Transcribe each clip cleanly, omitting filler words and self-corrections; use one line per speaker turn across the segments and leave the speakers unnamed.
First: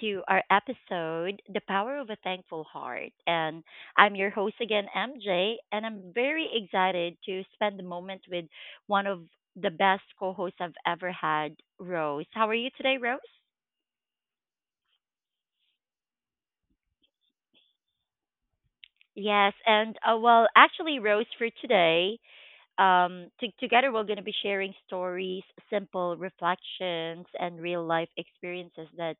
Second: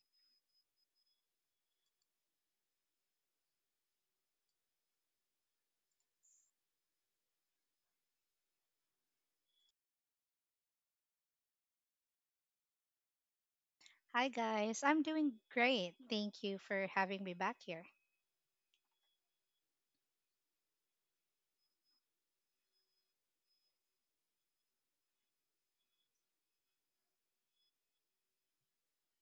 to our episode, The Power of a Thankful Heart. And I'm your host again, MJ, and I'm very excited to spend the moment with one of the best co hosts I've ever had, Rose. How are you today, Rose?
Hi guys, I'm doing great. Thank you for having me back here.
Yes, and actually, Rose, for today, to together, we're going to be sharing stories, simple reflections, and real life experiences that,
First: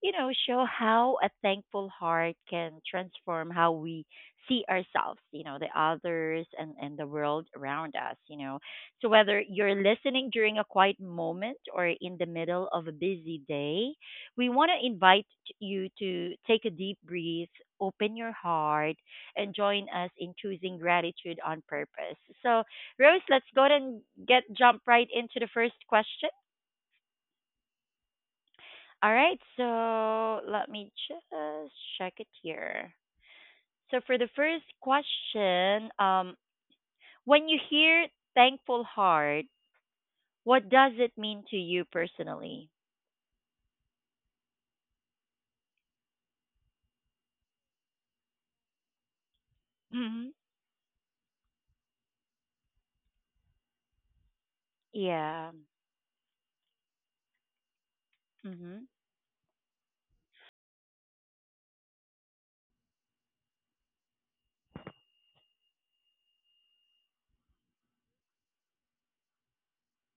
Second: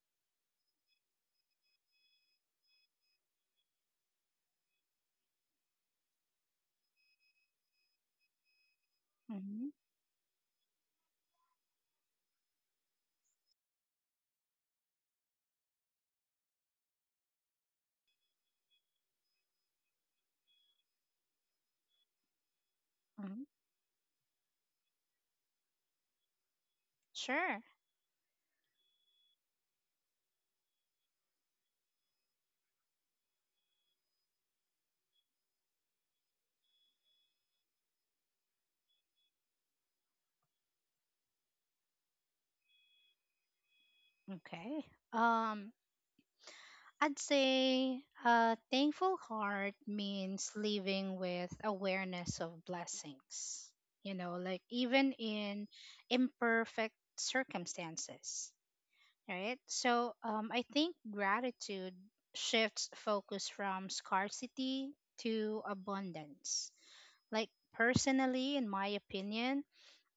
show how a thankful heart can transform how we see ourselves, the others and the world around us. So, whether
hmm
you're listening during a quiet moment or in the middle of a busy day, we want to invite you to take a deep breath, open your heart, and join us in choosing gratitude on purpose. So, Rose, let's
hmm
go ahead and get jump right into the first question.
Sure.
All right, so let me just check it here. So for the first question, when you hear thankful heart, what does it mean to you personally?
Okay. Um, I'd say a thankful heart
hmm
means living with awareness of blessings. You know, like even
Yeah.
in imperfect circumstances,
hmm
right? So I think gratitude shifts focus from scarcity to abundance. Like, personally, in my opinion,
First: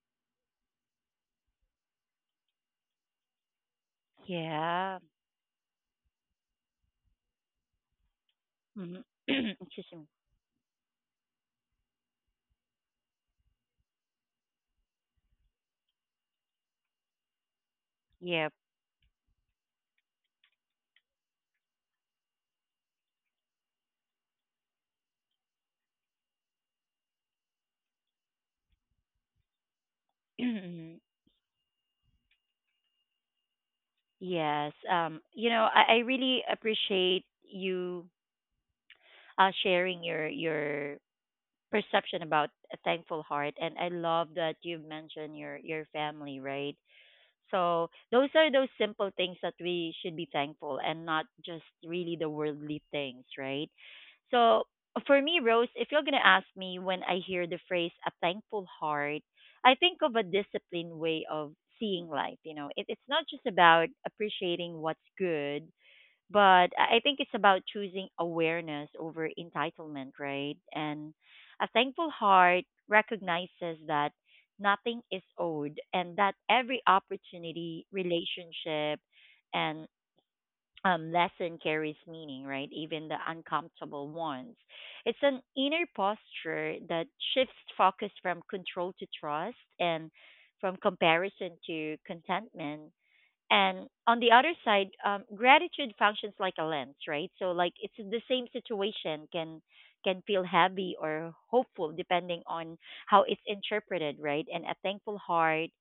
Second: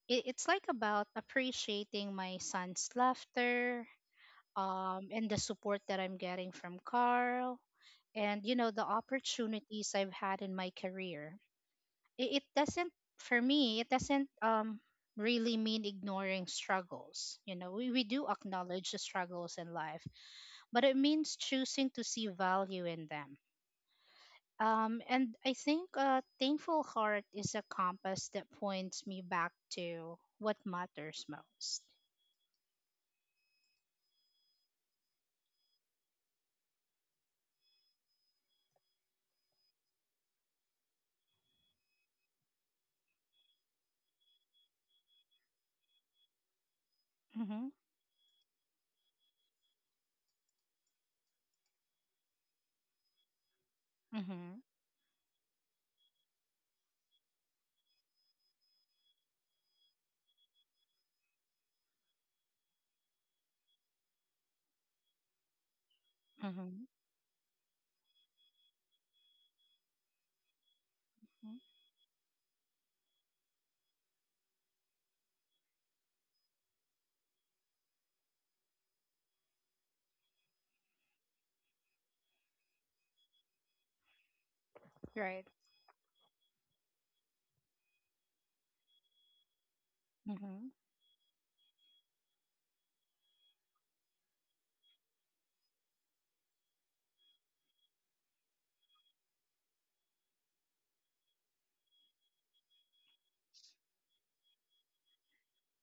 it's like about appreciating my son's laughter
Yeah.
and the support that I'm getting from Carl and, you know, the
hmm Excuse
opportunities
me.
I've had in my career. It doesn't, for me, it doesn't really mean ignoring struggles. You know, we do
Yeah.
acknowledge the struggles in life, but it means choosing to see value in them, and I think a thankful heart is a compass that points me back to what
Mhm.
matters most.
Yes. You know, I really appreciate you sharing your perception about a thankful heart, and I love that you mentioned your family, right?
Mm-hmm.
So those are those simple things that we should be thankful, and not just really the worldly things, right?
Mm-hmm.
So for me, Rose, if you're going to ask me, when I hear the phrase a thankful heart, I think of a disciplined way of seeing life, it's not just about appreciating what's good, but I think it's about choosing awareness over entitlement, right? And
Mm-hmm.
a thankful heart recognizes that nothing is owed, and that every opportunity, relationship, and lesson carries meaning, right? Even the uncomfortable ones. It's an
Right.
inner posture that shifts focus from control to trust, and
Mm-hmm.
from comparison to contentment. And on the other side, gratitude functions like a lens, right? So like, it's the same situation can feel heavy or hopeful depending on how it's interpreted, right? And a thankful heart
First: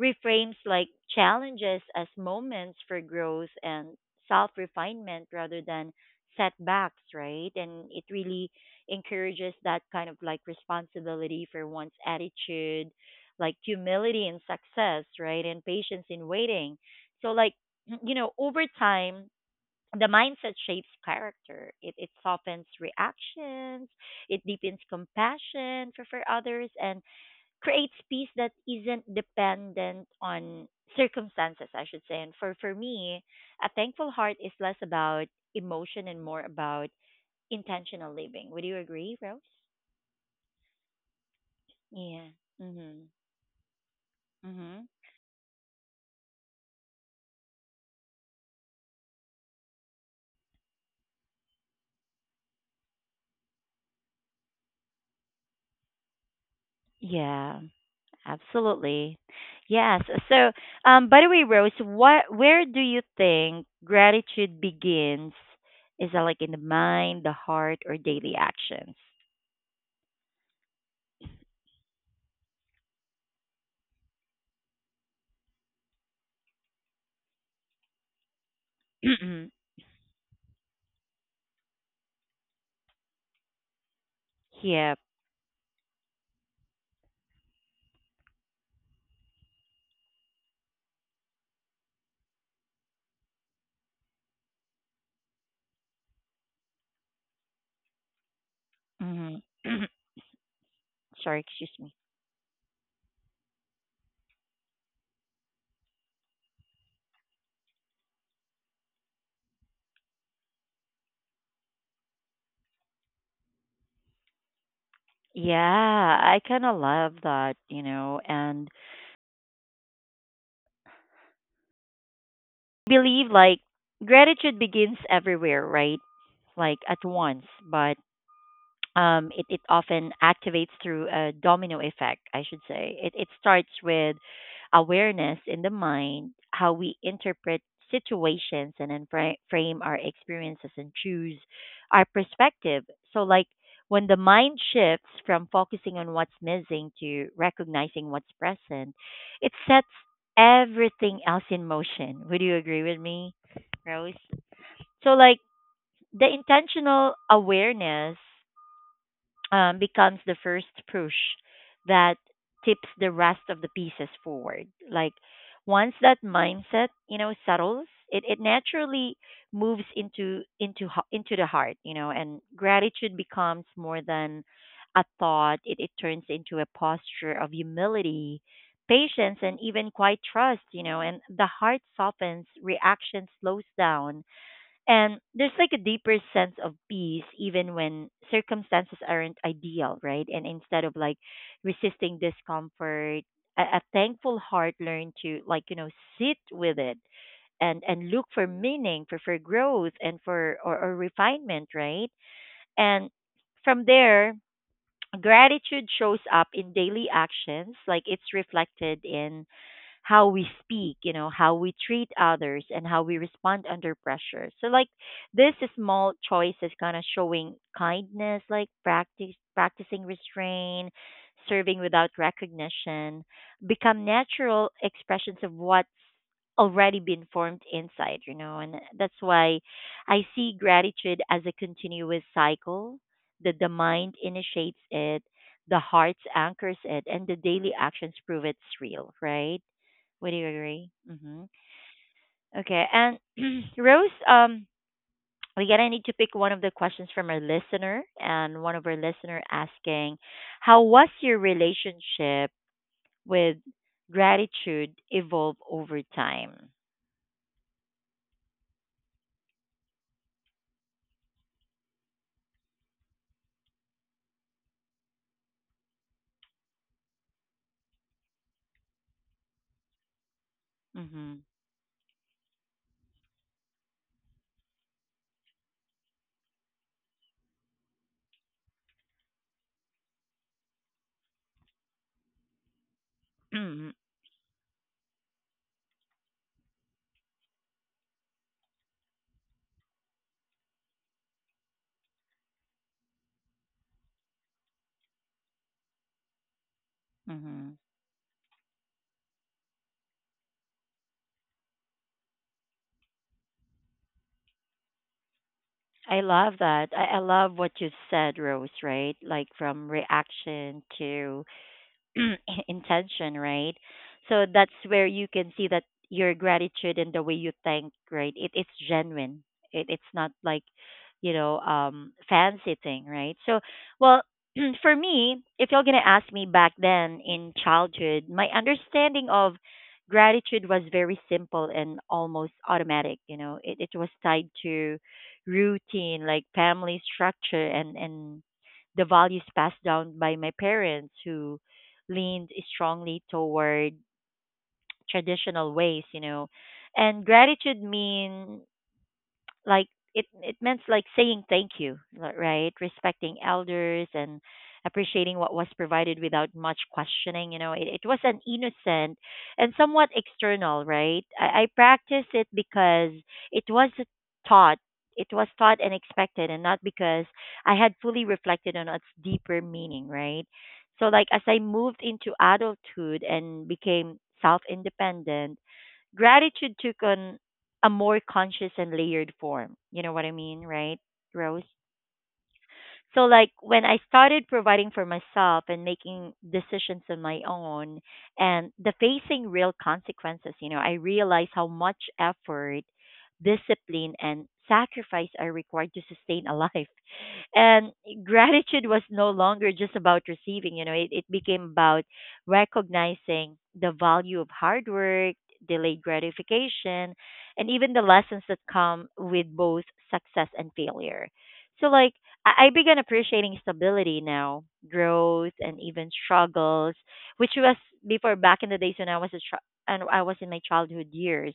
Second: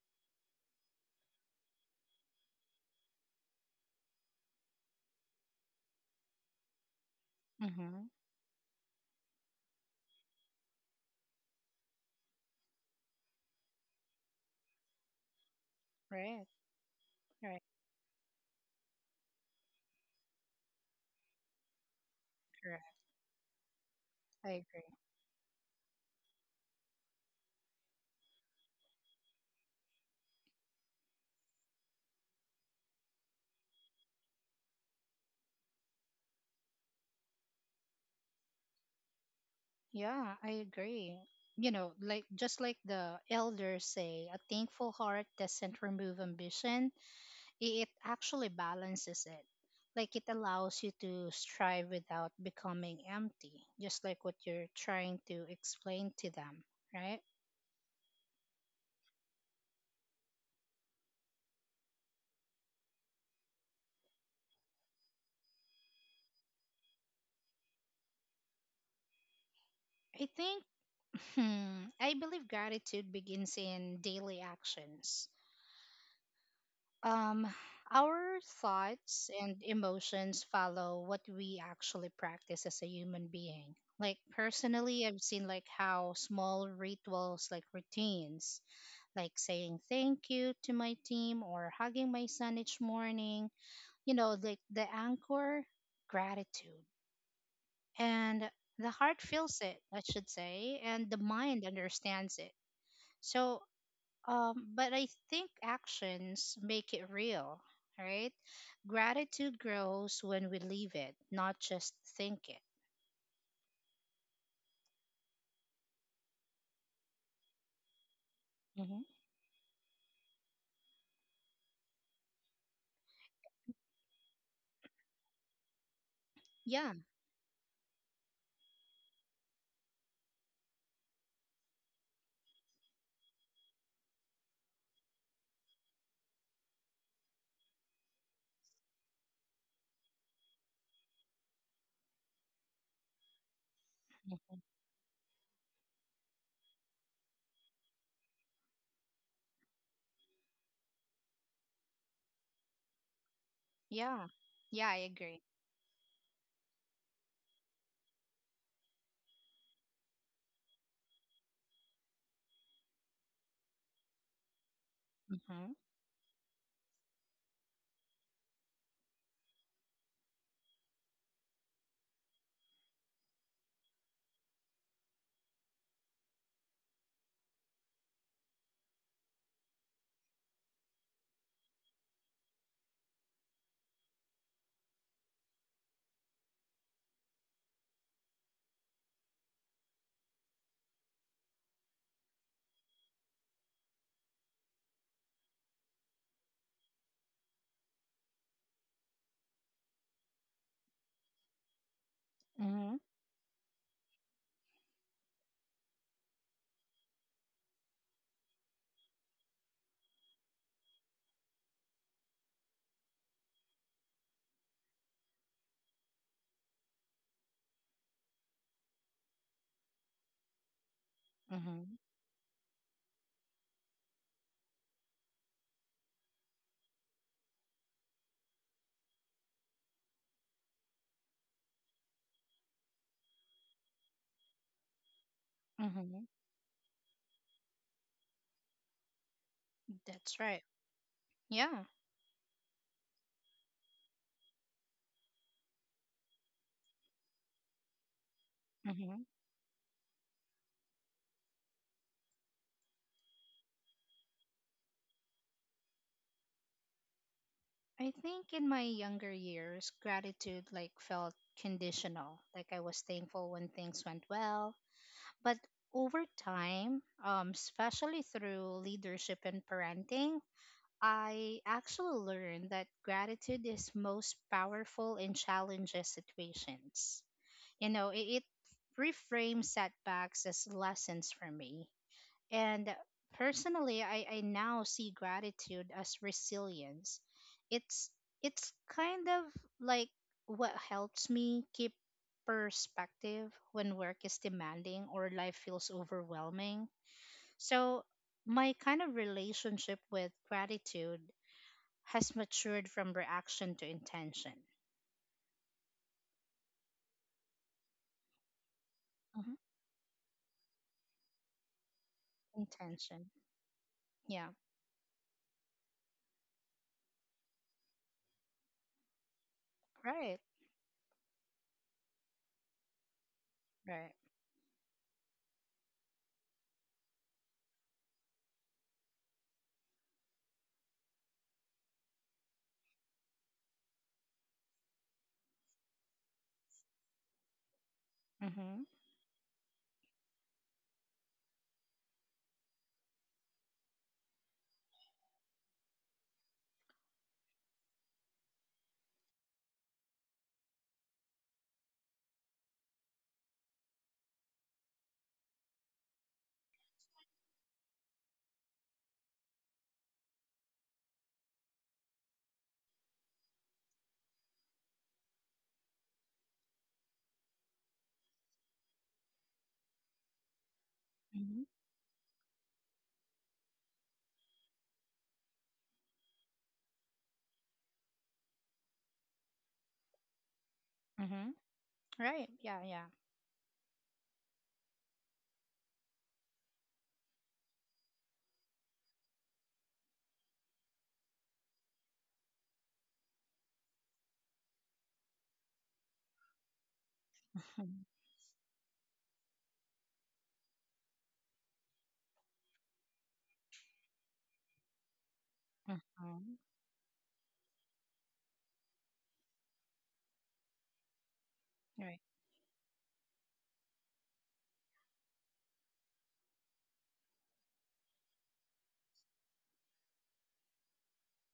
reframes like challenges as moments for growth and self refinement rather than setbacks, right? And it
Mm-hmm.
really encourages that kind of like responsibility for one's attitude, like humility in success, right? And patience in
Right.
waiting. So, like,
Right.
you know, over time, the mindset shapes character. It softens
Correct.
reactions. It
I
deepens
agree.
compassion for others, and creates peace that isn't dependent on circumstances, I should say. And for me, a thankful heart is less about emotion and more about intentional living. Would you agree, Rose?
Yeah, I agree. You know, like
Yeah.
just like
Mhm.
the elders say, a
Mhm.
thankful heart doesn't remove ambition. It actually balances it. Like it allows you to strive without becoming empty, just like what you're trying to explain to them, right?
Yeah, absolutely. Yes. So, by the way, Rose, what, where do you think gratitude begins? Is that like in the mind, the heart, or daily actions?
I think, I believe gratitude begins in daily actions. Um, our thoughts and emotions follow what we actually practice as a human being. Like
yeah.
personally, I've seen like how small rituals, like routines, like saying thank you to my team or hugging my son each morning. You know, the anchor, gratitude. And the heart
hmm
feels it, I should say, and the
Sorry,
mind
excuse me.
understands it. So, but I think actions make it real, right? Gratitude grows when we leave it, not just think it.
Yeah, I kind of love that, you know, and
hmm
believe like gratitude begins everywhere, right? Like
Yeah.
at once, but it often activates through a domino effect, I should say. It starts with awareness in the mind, how we interpret situations, and then frame our experiences and choose our perspective. So, like, when the mind
hmm
shifts from focusing on what's missing to recognizing what's present, it sets everything else in motion. Would you agree with me, Rose?
Yeah. Yeah, I
So, like,
agree.
the intentional awareness becomes the first push that tips the rest of the pieces forward. Like
Mm-hmm.
once that mindset, you know, settles, it naturally moves into the heart, you know, and gratitude becomes more than a thought. It turns into a posture of humility, patience, and even quite trust, you know. And the heart softens, reaction slows down, and there's like a deeper sense of peace even when circumstances aren't ideal, right? And instead of like resisting discomfort, a thankful heart learn to like, you know, sit with it and look for meaning, for growth and for or refinement, right?
Mm-hmm.
And from there, gratitude shows up in daily actions, like it's reflected in how we speak, you know, how we treat others and how we respond under pressure. So like this small choice is kind of showing kindness, like practice practicing restraint, serving
Mm-hmm.
without recognition, become natural expressions of what's already been formed inside, you know, and that's why I see gratitude as a continuous cycle that the mind initiates it, the heart
Mm-hmm.
anchors it, and the daily actions prove it's real, right? Would you
That's right.
agree?
Yeah.
Okay. And Rose, we gotta need to pick one of the questions from our listener, and one of our
Mm-hmm.
listener asking, "How was your relationship with gratitude evolve over time?"
I think in my younger years, gratitude like felt conditional. Like I was thankful when things went well, but over time, especially through leadership and parenting,
hmm
I actually learned that gratitude is most powerful in challenging situations. You know, it reframes setbacks as lessons for me, and personally, I now see gratitude as resilience. It's it's kind of like what helps me keep perspective when work is demanding or life feels overwhelming.
hmm
So my kind of relationship with gratitude has matured from reaction to intention.
I love that. I love what you said, Rose. Right, like
Mhm.
from reaction to
Intention.
intention, right? So
Yeah.
that's where you can see that your gratitude and the way you thank, right? It it's genuine. It it's not
Right.
like, you know, fancy thing, right? So
Right.
well for me, if you're gonna ask me back then in childhood, my understanding of gratitude was very simple and almost automatic, you know. It was tied to routine, like family structure, and
Mm-hmm.
the values passed down by my parents who leaned strongly toward traditional ways, you know. And gratitude mean like it meant like saying thank you right, respecting elders and appreciating what was provided without much questioning, it was an innocent and somewhat external, right? I practiced it because it was taught, it was taught and expected, and not because I had fully reflected on its deeper meaning, right? So like, as I
Mm-hmm.
moved into adulthood and became self independent, gratitude took on a more conscious and layered form. You know what I mean, right,
Mm-hmm.
Rose?
Right. Yeah. Yeah.
So, like, when I started providing for myself and making decisions on my own and the facing real consequences, you know, I realized how much effort, discipline, and sacrifice are required to sustain a life, and gratitude was no longer just about receiving, it became about recognizing the value of hard work, delayed
Mm-hmm.
gratification, and even the lessons that come with both success and failure. So like,
Right.
I began appreciating stability now, growth, and even struggles, which was before, back in the days when I was a child and I was in my childhood years.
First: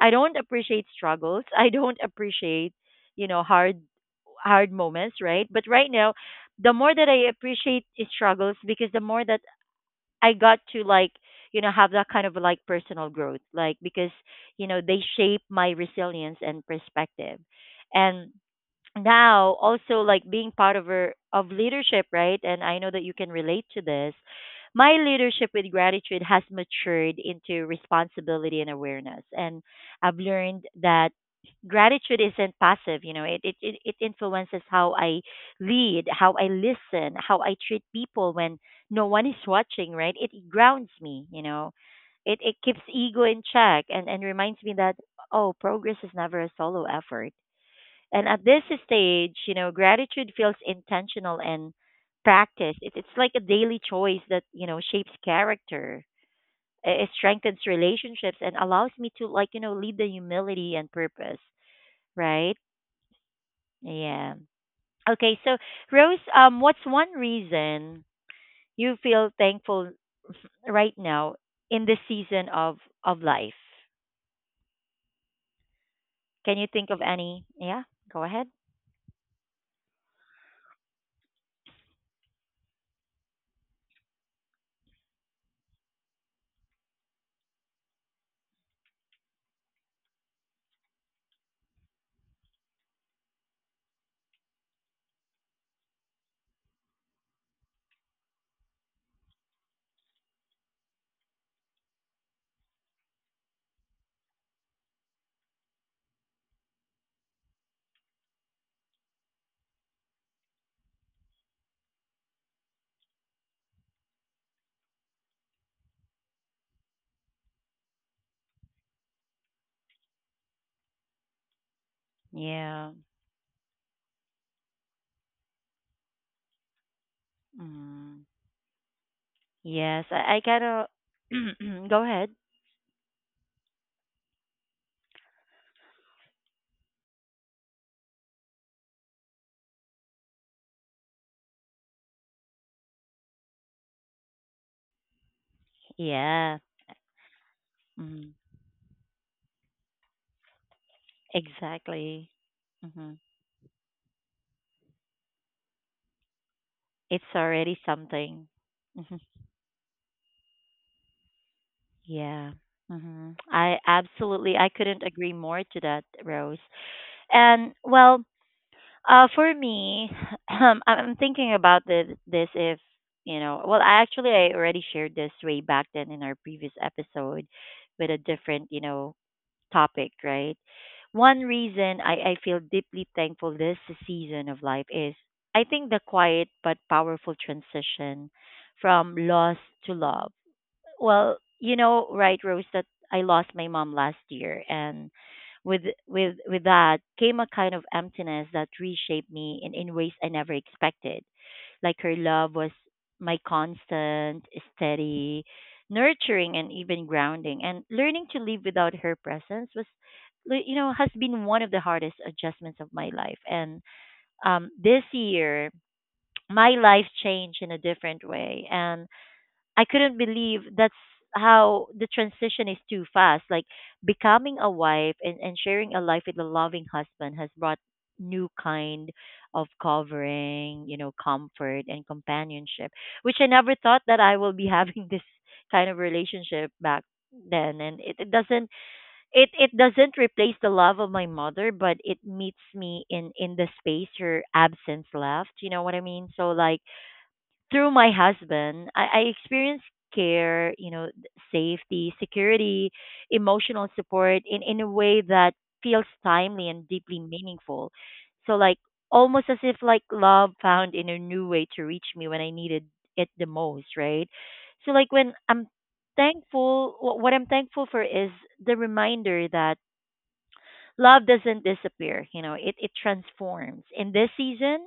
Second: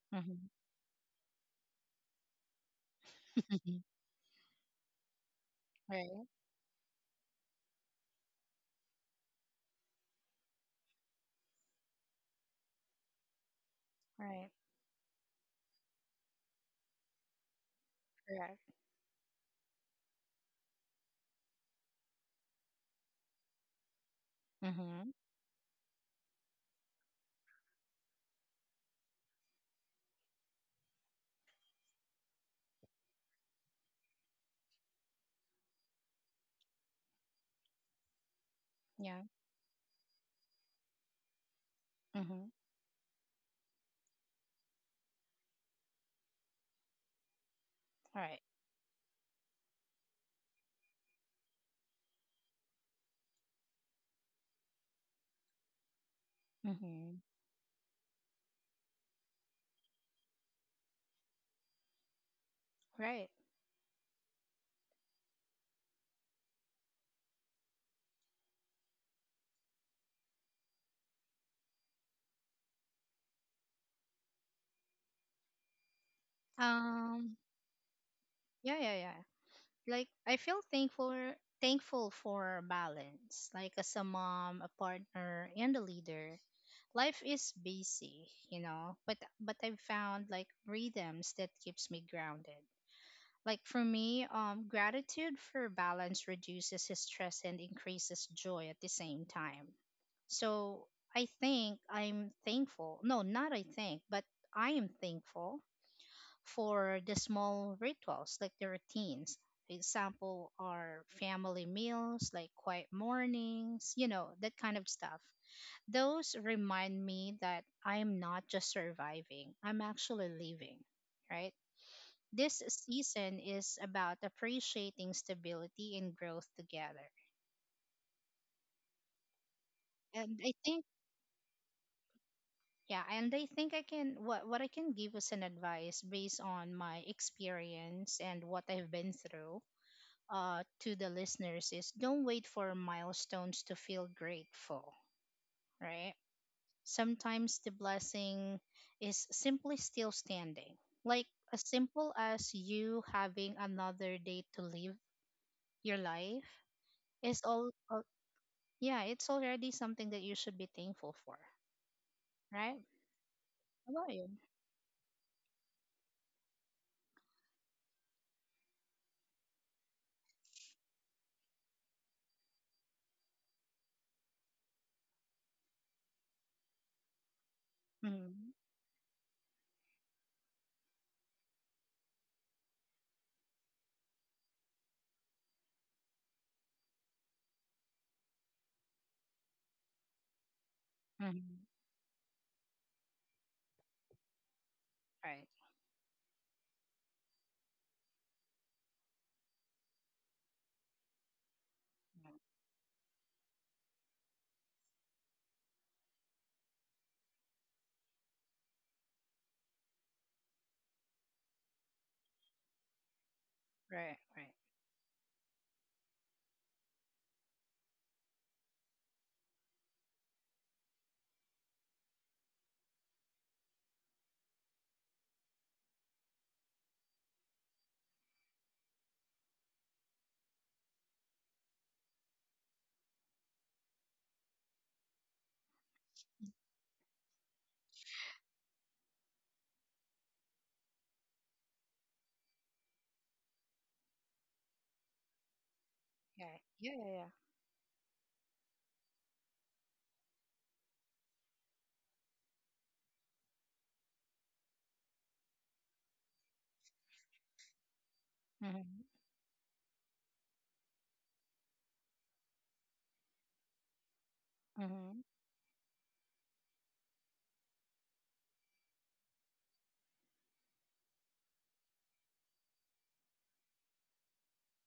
I don't
Mhm.
appreciate struggles. I don't appreciate, you know, hard moments, right? But right now,
Right.
the more that I appreciate its struggles, because the more that I got to like, you know, have that kind of like personal growth, like because
Right.
you know they shape my resilience and perspective, and
Correct.
now also like being part of leadership, right? And I know that you can relate to this. My
Mm-hmm.
leadership with gratitude has matured into responsibility and awareness, and I've learned that gratitude isn't passive, you know, it influences how I lead, how I listen, how I treat people when no
Yeah.
one is watching, right? It grounds me, you know, it
Mm-hmm.
it keeps ego in check, and reminds me that oh, progress is never a solo effort. And
Right.
at this stage, you know, gratitude feels intentional and practiced. It's like a daily choice that, you know, shapes character, it
Mm-hmm.
strengthens relationships, and allows me to, like, you know, lead the humility and purpose, right?
Right.
Yeah. Okay, so Rose, what's one reason you feel thankful right now in this season of life? Can you think of
Um.
any? Yeah, go ahead.
Yeah. Yeah. Yeah. Like I feel thankful. Thankful for balance. Like as a mom, a partner, and a leader, life is busy, you know. But I've found like rhythms that keeps me grounded. Like for me, gratitude for balance reduces his stress and increases joy at the same time. So I think I'm thankful. No, not I think, but I am thankful for the small rituals, like the routines. Example are family meals, like quiet mornings, you know, that kind of stuff. Those remind me that I am not just surviving, I'm actually living, right? This
Yeah.
season is about appreciating stability and growth together.
Mm. Yes, I,
And
I
I think
gotta go ahead.
Yeah, and I think I can what I can give as an advice based on my experience and what I've been through, uh to the listeners is don't wait for milestones to feel grateful, right?
Yeah,
Sometimes the
mm,
blessing is simply still standing. Like as simple
exactly.
as you
hmm
having another day to live your life
It's
is all.
already something.
Yeah,
hmm
it's already something that you should be thankful for,
Yeah.
right?
I
How about you?
absolutely, I couldn't agree more to that, Rose. And well, for me, I'm thinking about the this if, you know, well, I actually, I already shared this way back then in our previous episode with a
Mm-hmm.
different, you know, topic, right? One reason I feel deeply thankful this season of life is I think the quiet but powerful transition from loss to love. Well,
Mm-hmm.
you know, right, Rose, that I lost my mom last year, and
Right.
with with that came a kind of emptiness that reshaped me in ways I never expected. Like her
Mhm.
love was my constant, steady, nurturing, and even grounding. And learning to live without her presence was, you know, has been one of the hardest adjustments of my life. And
Right. Right.
this year, my life changed in a different way. And I couldn't believe that's how the transition is too fast. Like becoming a wife and sharing a life with a loving husband has brought new kind of covering, comfort and companionship, which I never thought that I will be having this kind of relationship back then and it doesn't it it doesn't replace the love of my mother, but it meets me in the space her absence left, you know what I mean. So
Yeah.
like
Yeah. Yeah. Yeah.
through my husband, I experienced care, you know, safety, security, emotional support in a way that feels timely and deeply meaningful. So like
Mm-hmm.
almost as if like love found in a new way to reach me when I needed it the most, right? So like
Mm-hmm.
when I'm thankful, what I'm thankful for is the reminder that love doesn't disappear, you know, it transforms. In this season,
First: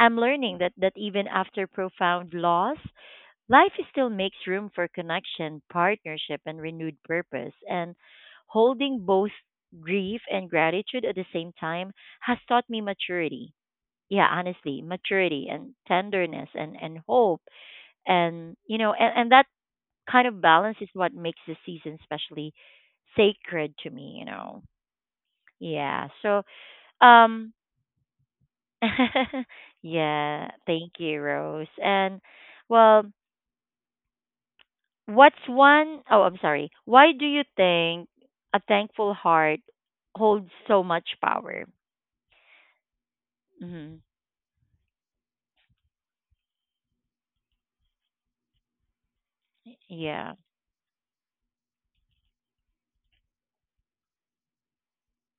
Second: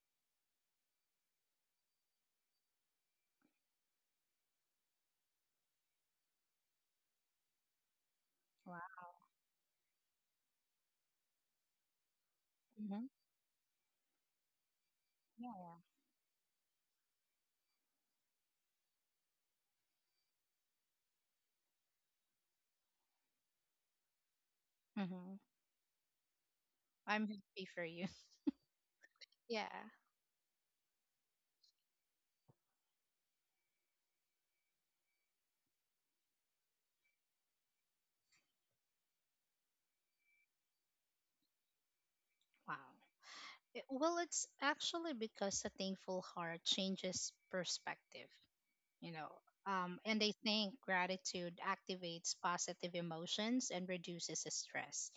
I'm learning that, that even after profound loss, life still makes room for connection, partnership, and renewed purpose. And holding
Wow.
both grief and gratitude at the same time has taught me
Mm-hmm.
maturity. Yeah, honestly, maturity
Yeah.
and
Yeah.
tenderness and hope. And, you know, and that kind of balance is what makes the season especially sacred to me, you know.
Mm-hmm.
Yeah. So,
I'm
um,
happy for you. Yeah.
yeah, thank you, Rose. And, well, What's one oh I'm sorry. Why do you think a thankful heart holds so much power?
Wow.
hmm
Well, it's actually because a thankful heart changes perspective, you know.
Yeah.
And they think gratitude activates positive emotions and reduces stress.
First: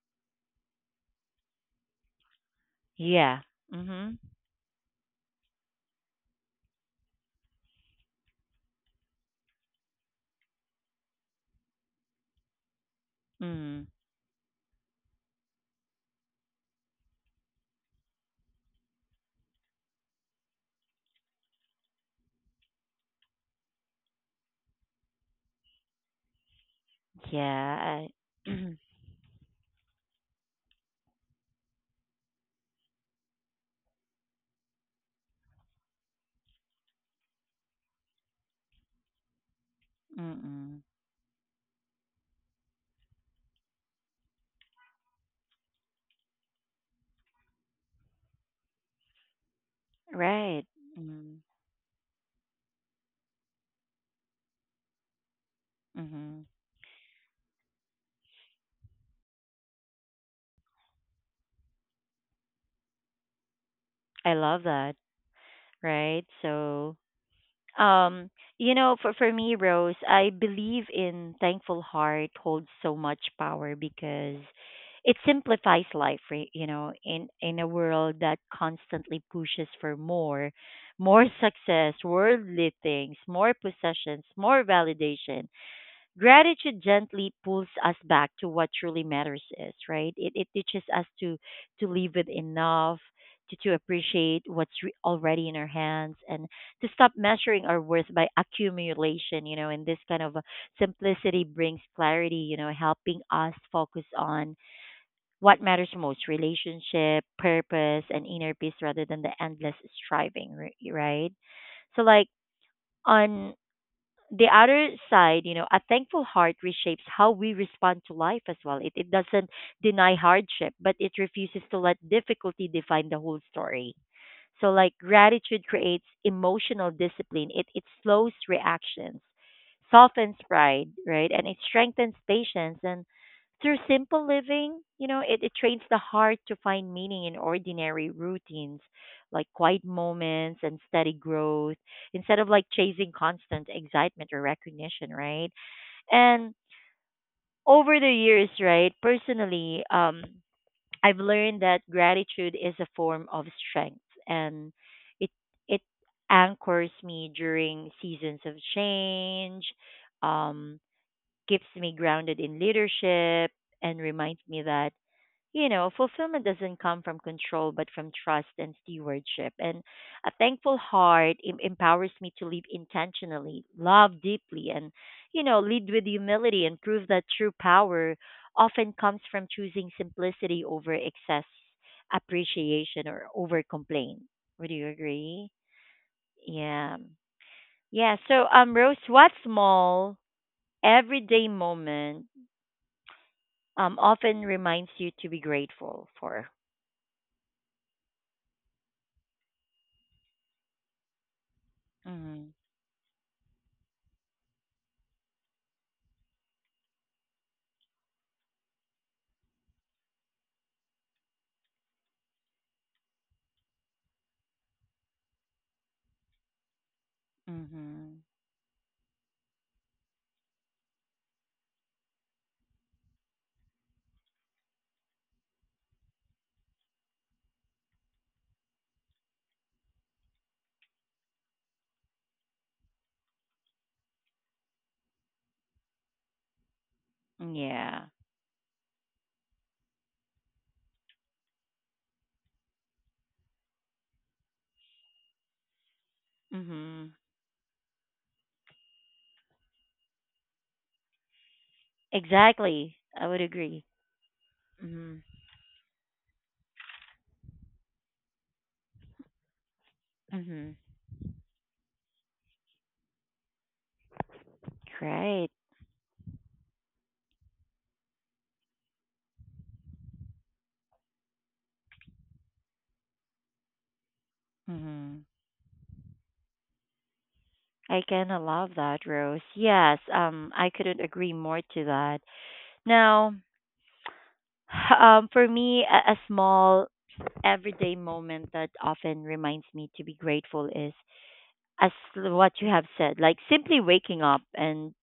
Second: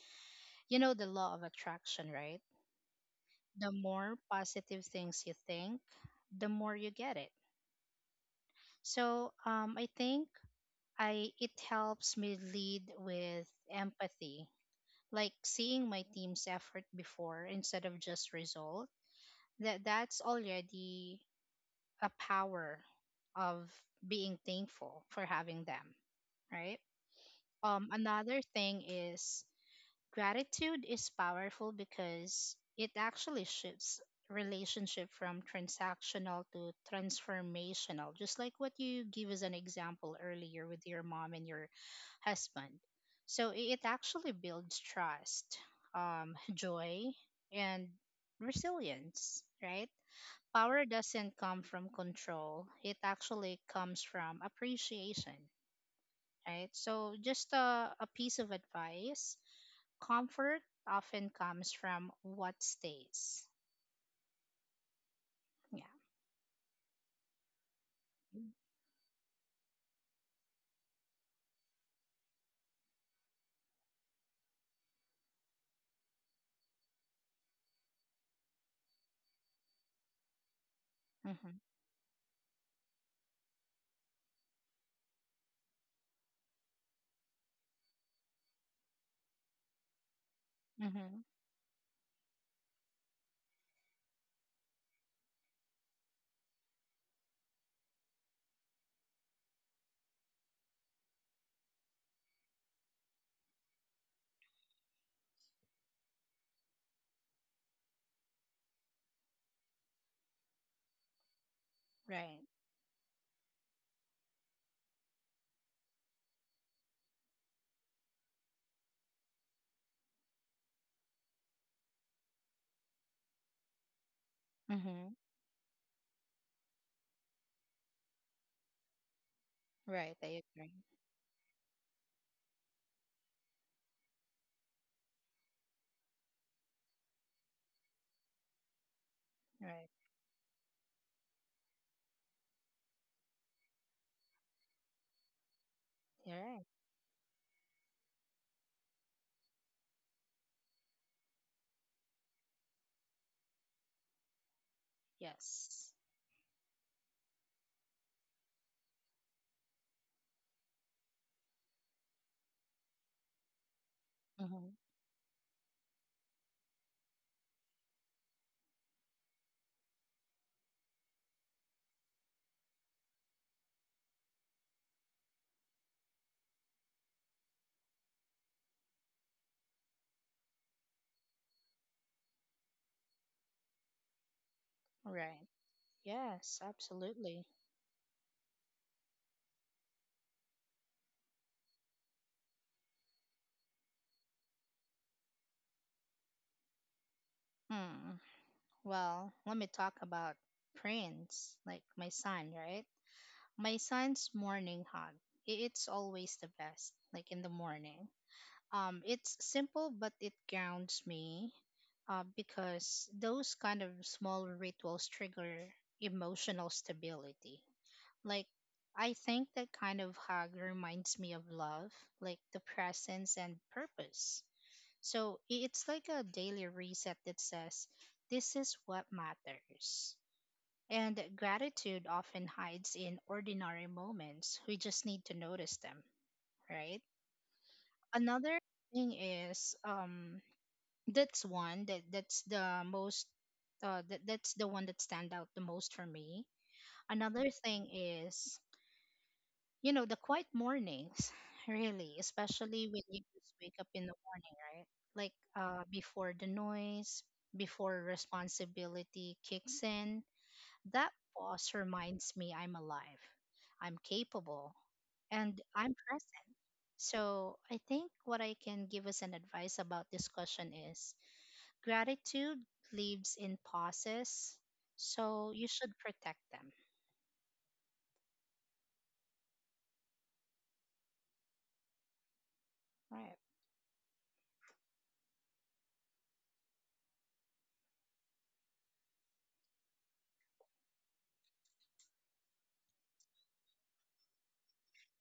You know the law of attraction, right?
Yeah.
The more
Mhm.
positive things you think, the more you get it. So I think I it helps me lead with
Mhm.
empathy, like seeing my team's effort before instead of just result. That's already a power of being thankful for having them, right?
Yeah.
Another
I,
thing is gratitude is powerful because it actually shifts relationship from transactional to transformational, just like what you give as an example earlier with
mm-mm.
your mom and your husband. It actually builds trust, joy, and resilience, right?
Right.
Power doesn't come from control, it actually comes from appreciation,
Mm-hmm.
right? So, just a piece of advice. Comfort often comes from what stays.
I love that.
Yeah.
Right. So Um, you know, for me, Rose, I believe in thankful heart holds so much power because it simplifies life, right? You know, in a world that constantly pushes for more, more
Mm-hmm.
success, worldly things, more possessions, more validation, gratitude gently pulls us back to what truly matters, is right It teaches
Mm-hmm.
us to live with enough, to appreciate what's already in our hands and to stop measuring our worth by accumulation, you know. And this kind of simplicity brings clarity, you know, helping us focus on what matters most: relationship, purpose, and inner peace rather than the endless striving, right? So
Right.
like on the other side, you know, a thankful heart reshapes how we respond to life as well. It doesn't deny hardship, but it refuses to let difficulty define the whole story. So, like,
Mm-hmm.
gratitude creates emotional discipline. It slows reactions,
Right. I
softens
agree.
pride, right? And it strengthens patience. And through simple living, you know, it trains the heart to find meaning in ordinary routines, like
Right.
quiet moments and steady growth, instead of like chasing constant excitement or recognition, right?
You're right.
And over the years, right, personally, I've learned that gratitude is a form of strength, and it
Yes.
it anchors me during seasons of change, um, keeps me grounded in leadership and reminds
Mm-hmm.
me that, you know, fulfillment doesn't come from control, but from trust and stewardship. And a thankful heart empowers me to live intentionally, love deeply, and, you know, lead with humility and prove that true power often comes from choosing simplicity over excess, appreciation or over complaint. Would you
Right.
agree?
Yes.
Yeah.
Absolutely.
Yeah. So, Rose, what small everyday moment often reminds you to be grateful for?
Hmm. Well, let me talk about Prince, like my son,
Mm-hmm.
right? My son's morning hug. It's always the best, like in the morning. It's simple, but it grounds me, because those kind of small rituals trigger emotional stability.
Mhm.
Like, I think that kind of hug reminds me of love, like the presence and purpose. It's like a daily reset that says, this is what matters. And gratitude often hides in ordinary moments. We just need to notice them, right?
Yeah.
Another thing is that's one that that's the most that, that's the one that stand out the most for me.
Mhm.
Another thing is you know the quiet mornings really, especially when
Exactly.
you
I
just
would
wake up
agree.
in the morning, right? Like
Mhm.
before the noise, before responsibility kicks in,
Mhm.
that pause reminds me I'm alive, I'm capable, and
Great.
I'm present. So I think what I can give as an advice about this question is gratitude lives in pauses,
Mhm.
so you should protect them.
I kind of love that, Rose. Yes. I couldn't agree more to that.
Right.
Now, for me, a small everyday moment that often reminds me to be grateful is, as what you have said, like simply waking up and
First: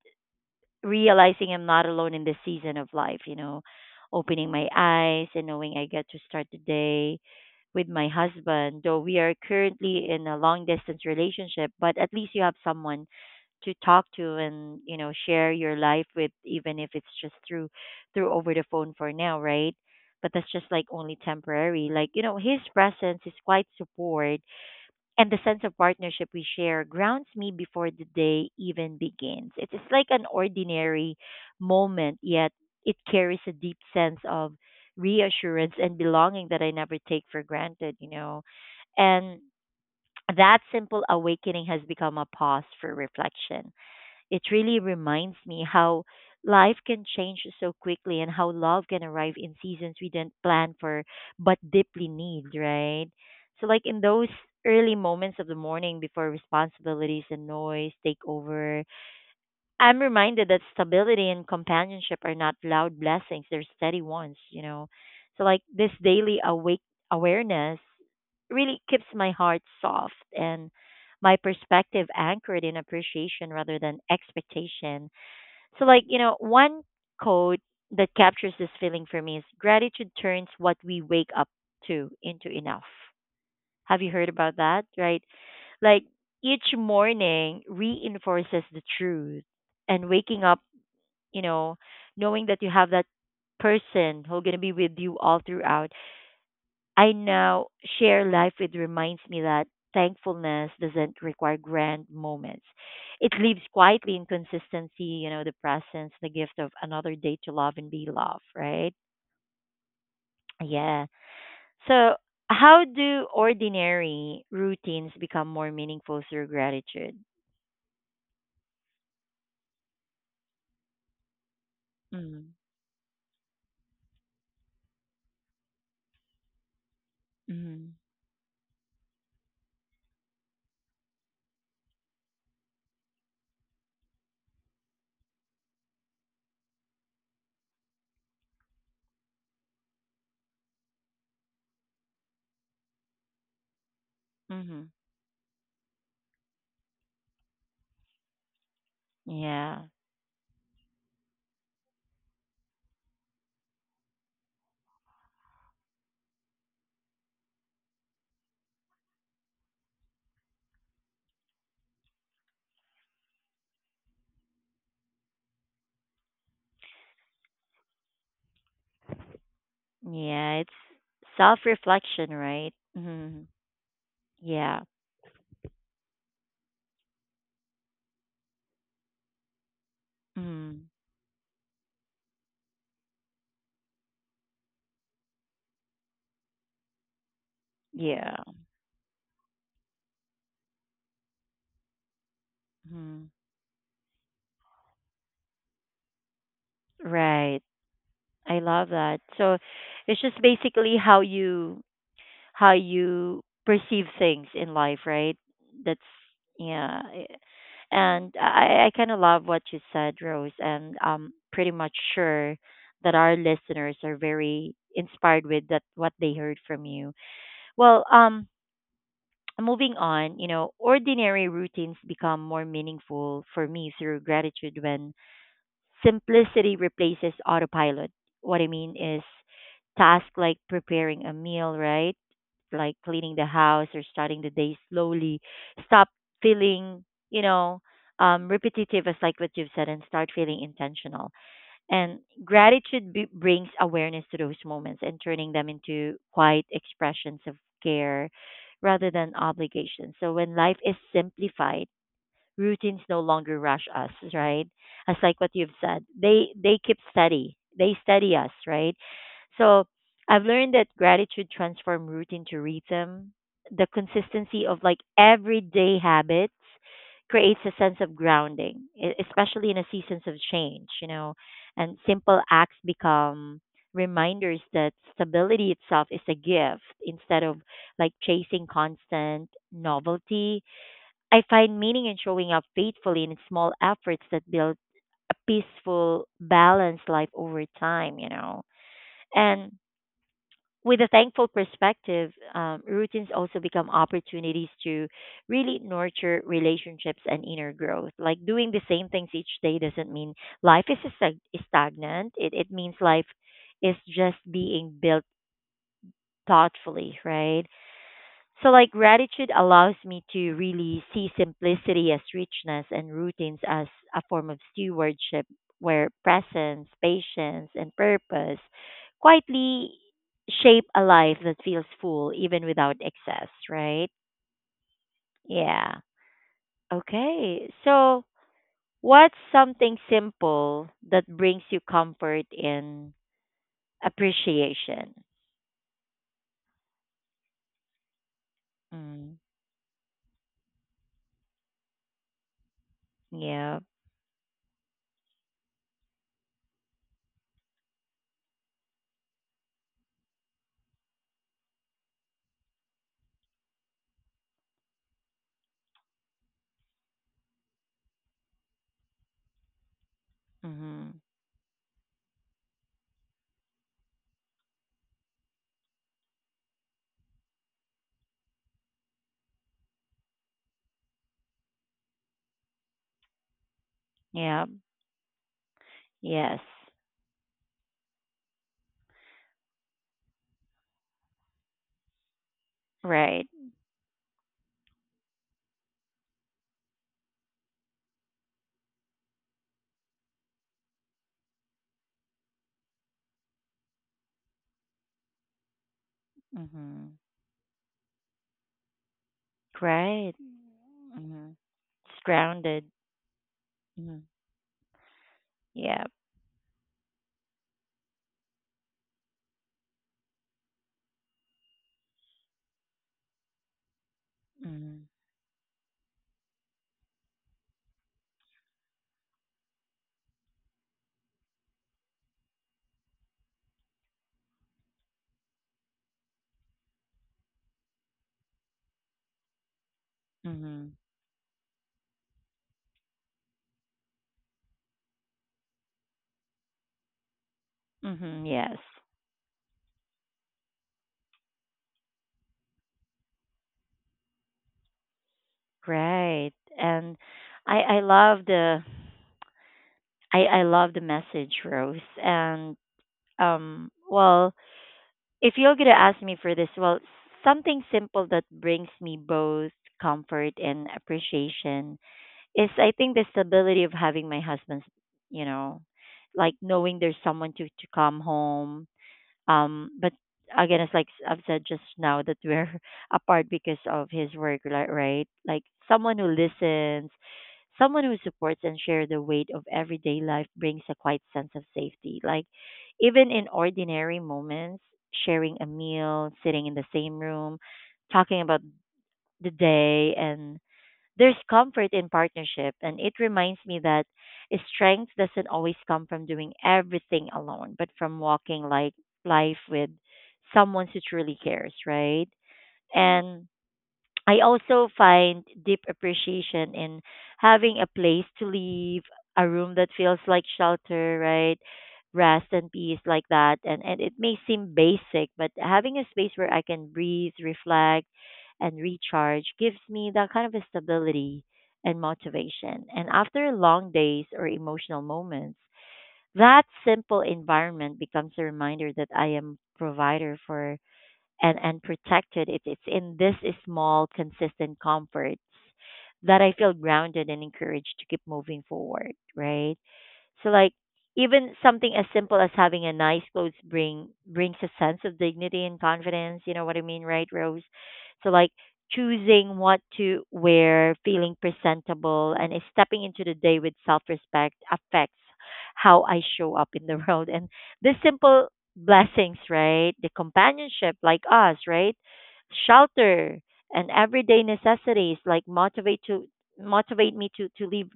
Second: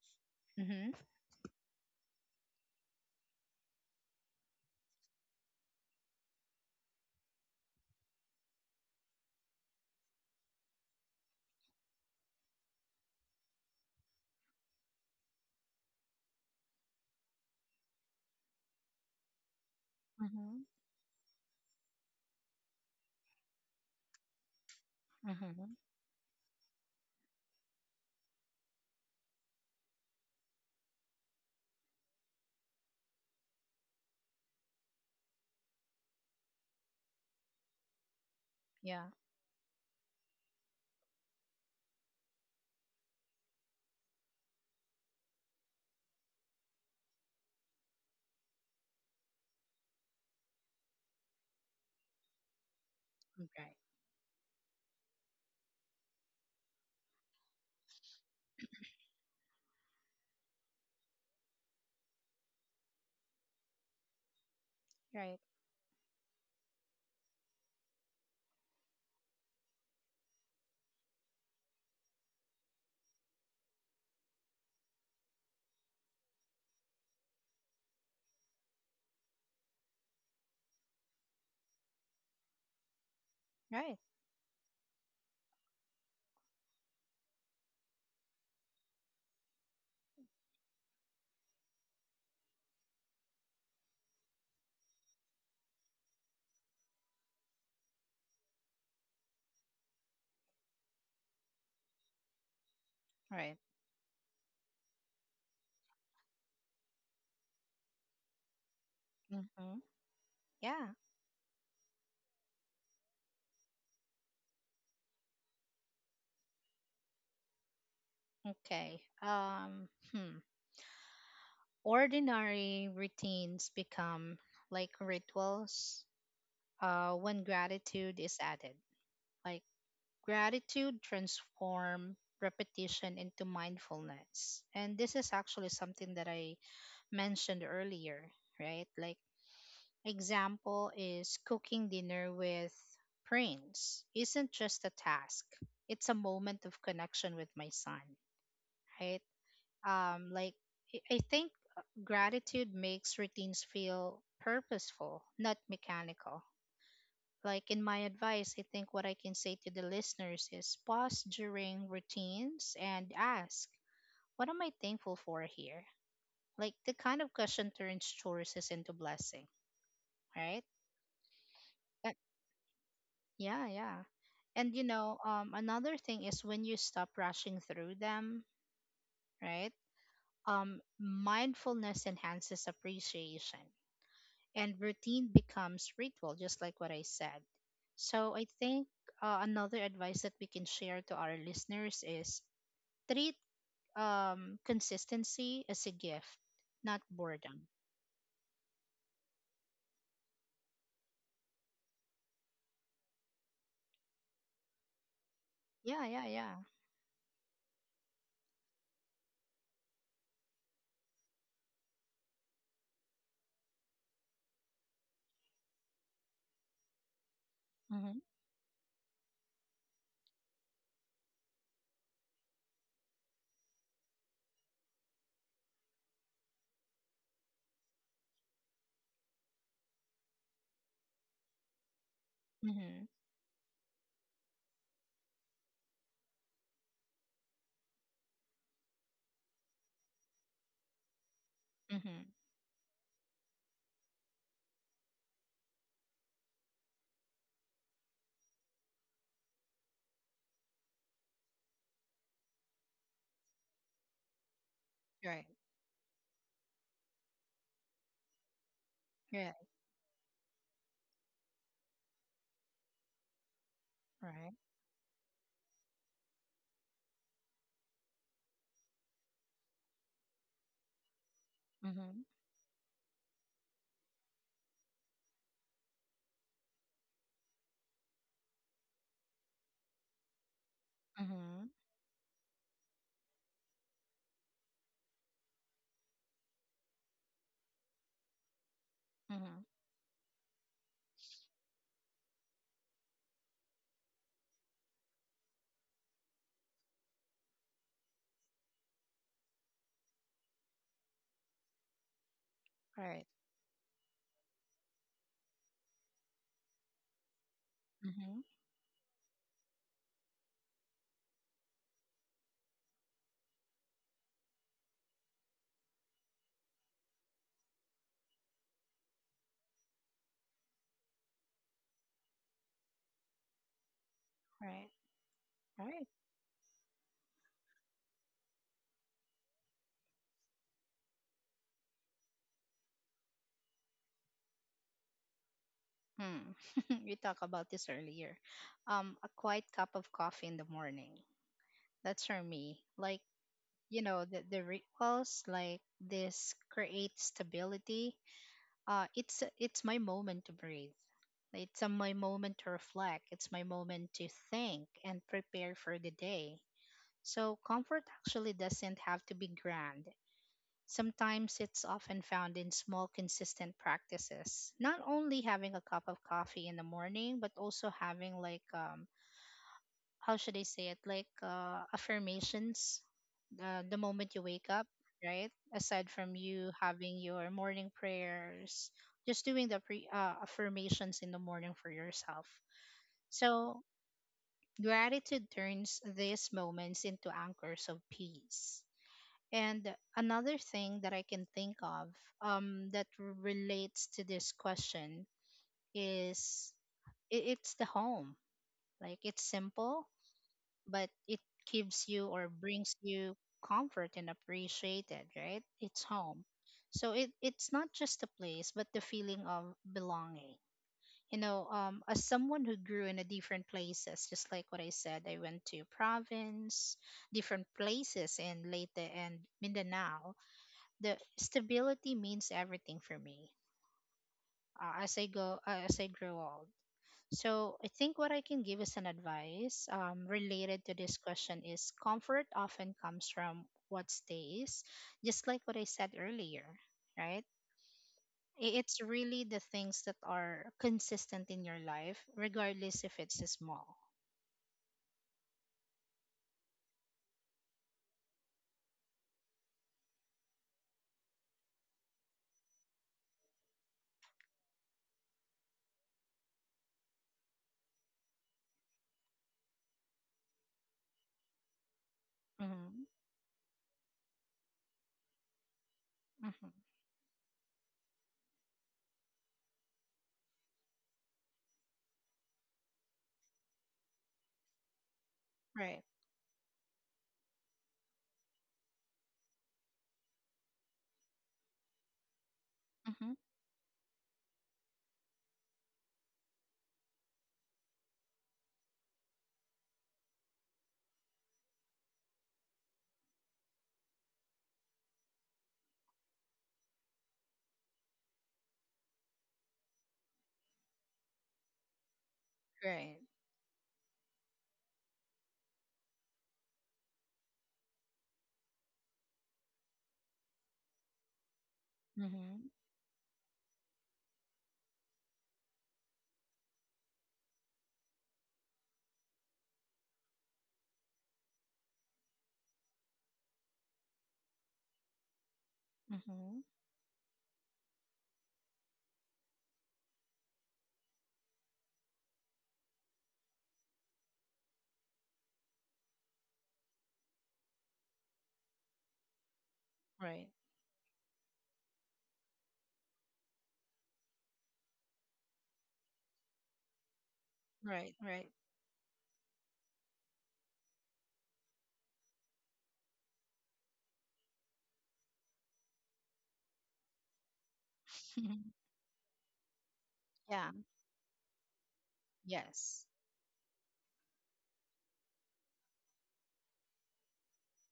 Mhm.
realizing I'm not alone in this season of life, you know, opening my eyes and knowing I get to start the day with my husband, though we are currently in a long distance relationship, but at least you have someone to talk to and, you know, share your life with even if it's just through over the phone for now, right? But that's
Mhm.
just like only temporary. Like, you know, his presence, his quiet support and the sense
Mhm.
of partnership we share grounds me before the day even begins. It is like an ordinary moment, yet it carries a deep sense of reassurance and belonging that I never take for granted, you know.
Yeah.
And that simple awakening has become a pause for reflection. It really reminds me how life can change so quickly and how love can arrive in seasons we didn't plan for but deeply need, right? So,
Right.
like in those early moments of the morning before responsibilities and noise take over, I'm reminded that stability and companionship are not loud blessings; they're steady ones, you know.
Right.
So like this daily awake awareness really keeps my heart soft and my perspective anchored in appreciation rather than expectation. So like, you know, one quote that captures this feeling for me is gratitude turns what we wake up to into enough.
Right.
Have you heard about that? Right? Like each morning reinforces the truth. And waking up, you know, knowing that you have that person who's going to be with you all throughout I now share life with reminds me that thankfulness doesn't require grand moments. It
Right.
lives quietly in consistency, you know, the presence, the gift of another day to love and be loved, right?
Mhm. Yeah.
Yeah. So, how do ordinary routines become more meaningful through gratitude?
Okay. Hmm.
Mm-hmm.
Ordinary routines become like rituals. When gratitude is added, like gratitude transform repetition into mindfulness, and this is actually something that I mentioned earlier, right? Like, example is cooking dinner with Prince isn't
Mm-hmm.
just a task, it's a moment of connection with my son, right?
Yeah.
Like, I think gratitude makes routines feel purposeful, not mechanical. Like in my advice, I think what I can say to the listeners is pause during routines and ask, what am I thankful for here? Like the kind of question turns choices into blessing,
Yeah,
right?
it's self
Uh,
reflection, right?
yeah, yeah. And
Yeah.
you know, another thing is when you stop rushing through them, right?
hmm
Mindfulness enhances appreciation, and routine becomes ritual, just like what I said.
Yeah.
So I think, another advice that we can share to our listeners is
hmm
treat, consistency as a gift, not
Right.
boredom.
I love that. So it's just basically how you perceive things in life, right? That's
Yeah, yeah, yeah.
yeah. I- And I kind of love what you said, Rose, and I'm pretty much sure that our listeners are very inspired with that what they heard from you. Well,
Mm-hmm,
moving on, you know, ordinary routines become more meaningful for me through gratitude when simplicity replaces autopilot. What I mean is tasks like preparing a meal, right? Like
mm-hmm,
cleaning the house or starting the day slowly. Stop feeling, you know, repetitive as like what you've said and start feeling intentional, and
mm-hmm.
gratitude brings awareness to those moments and turning them into quiet expressions of care rather than obligation. So when life is simplified, routines no longer rush us, right? As like
Right,
what you've said, they keep steady. They steady us, right?
right,
So I've learned that gratitude transforms routine to rhythm. The
right.
consistency of like everyday habits creates a sense of grounding, especially in a seasons of change, you know, and
Mm-hmm,
simple acts become reminders that stability itself is a gift instead of like chasing constant novelty. I
mm-hmm,
find meaning in showing up faithfully in small efforts that build a peaceful, balanced life over time, you know.
mm-hmm.
And with a thankful perspective, routines also become opportunities to really nurture relationships and inner growth. Like doing the same things each day doesn't mean life is stagnant. It means
Right.
life is just being built thoughtfully, right?
Mm-hmm.
So, like, gratitude allows me to really see simplicity as richness and routines as a form of stewardship where presence, patience, and purpose quietly shape a life that feels full even without excess, right?
Right.
Yeah.
Right.
Okay. So, what's something simple that brings you comfort and appreciation?
Hmm. We talked about this earlier. A
Mm.
quiet cup of coffee in the morning. That's for me. Like,
Yeah.
you know, the rituals like this create stability. It's my moment to breathe. It's my moment to reflect. It's my moment to think and prepare for the day. So comfort actually doesn't have to be grand.
Mm-hmm.
Sometimes it's often found in small, consistent practices. Not only having a cup of coffee in the morning, but also having, like, how should I say it? Like, affirmations, the moment you wake
Yeah.
up, right? Aside from
Yes.
you having your morning prayers, just doing the affirmations in the morning for yourself.
Right.
So, gratitude turns these moments into anchors of peace. And another thing that I can think of, that relates to this question is
Mm-hmm.
it's the home. Like it's simple,
Right.
but it
Mhm.
gives
It's
you or
grounded.
brings you comfort
Mhm.
and appreciated, right? It's
Yeah.
home. So it's not just a place, but the feeling of belonging. You know, as someone who grew in a different places, just like what I
Mhm.
said, I went to province, different places in Leyte and Mindanao. The stability means everything for me, as I grow old. So I think what I can give as an advice, related to
Mhm.
this question is comfort often comes from what stays, just like what I said earlier, right?
Mhm. Yes.
It's really the things that are consistent in your life, regardless if it's small.
Right. And I love the I love the message, Rose. And well, if you're going to ask me for this, well, something simple that brings me both comfort and appreciation is I
Mm-hmm.
think the stability of having my husband's, you know, like
Mm-hmm.
knowing there's someone to come home. But again, it's like I've said just now that we're apart because of his work, right? Like
Right.
someone who listens, someone who supports and share the weight of everyday life brings a quiet sense of safety. Like even
Mm-hmm.
in ordinary moments, sharing a meal, sitting in the same room, talking about the day and there's comfort in partnership, and it reminds me that strength doesn't always come from doing everything alone, but from walking like life with someone who truly cares, right?
Right.
And I also find deep appreciation in having a place to live, a room that feels like shelter, right? Rest
Mm-hmm.
and peace like that. And it may seem basic, but having a space where I can breathe, reflect, and recharge gives me that kind of a stability and motivation. And after long days or emotional moments,
Mm-hmm.
that simple environment becomes a reminder that I am provider for and protected. It's in this small, consistent comforts that I feel grounded and encouraged to keep moving forward, right?
Right.
So like even something as simple as having a nice clothes brings a sense of dignity and confidence. You know what I mean, right, Rose?
Right.
So like
Right.
choosing what to wear, feeling presentable, and is stepping into the day with self-respect affects how I show up in the world. And the simple blessings, right? The
Yeah.
companionship, like us, right?
Yes.
Shelter and everyday necessities, like motivate me to live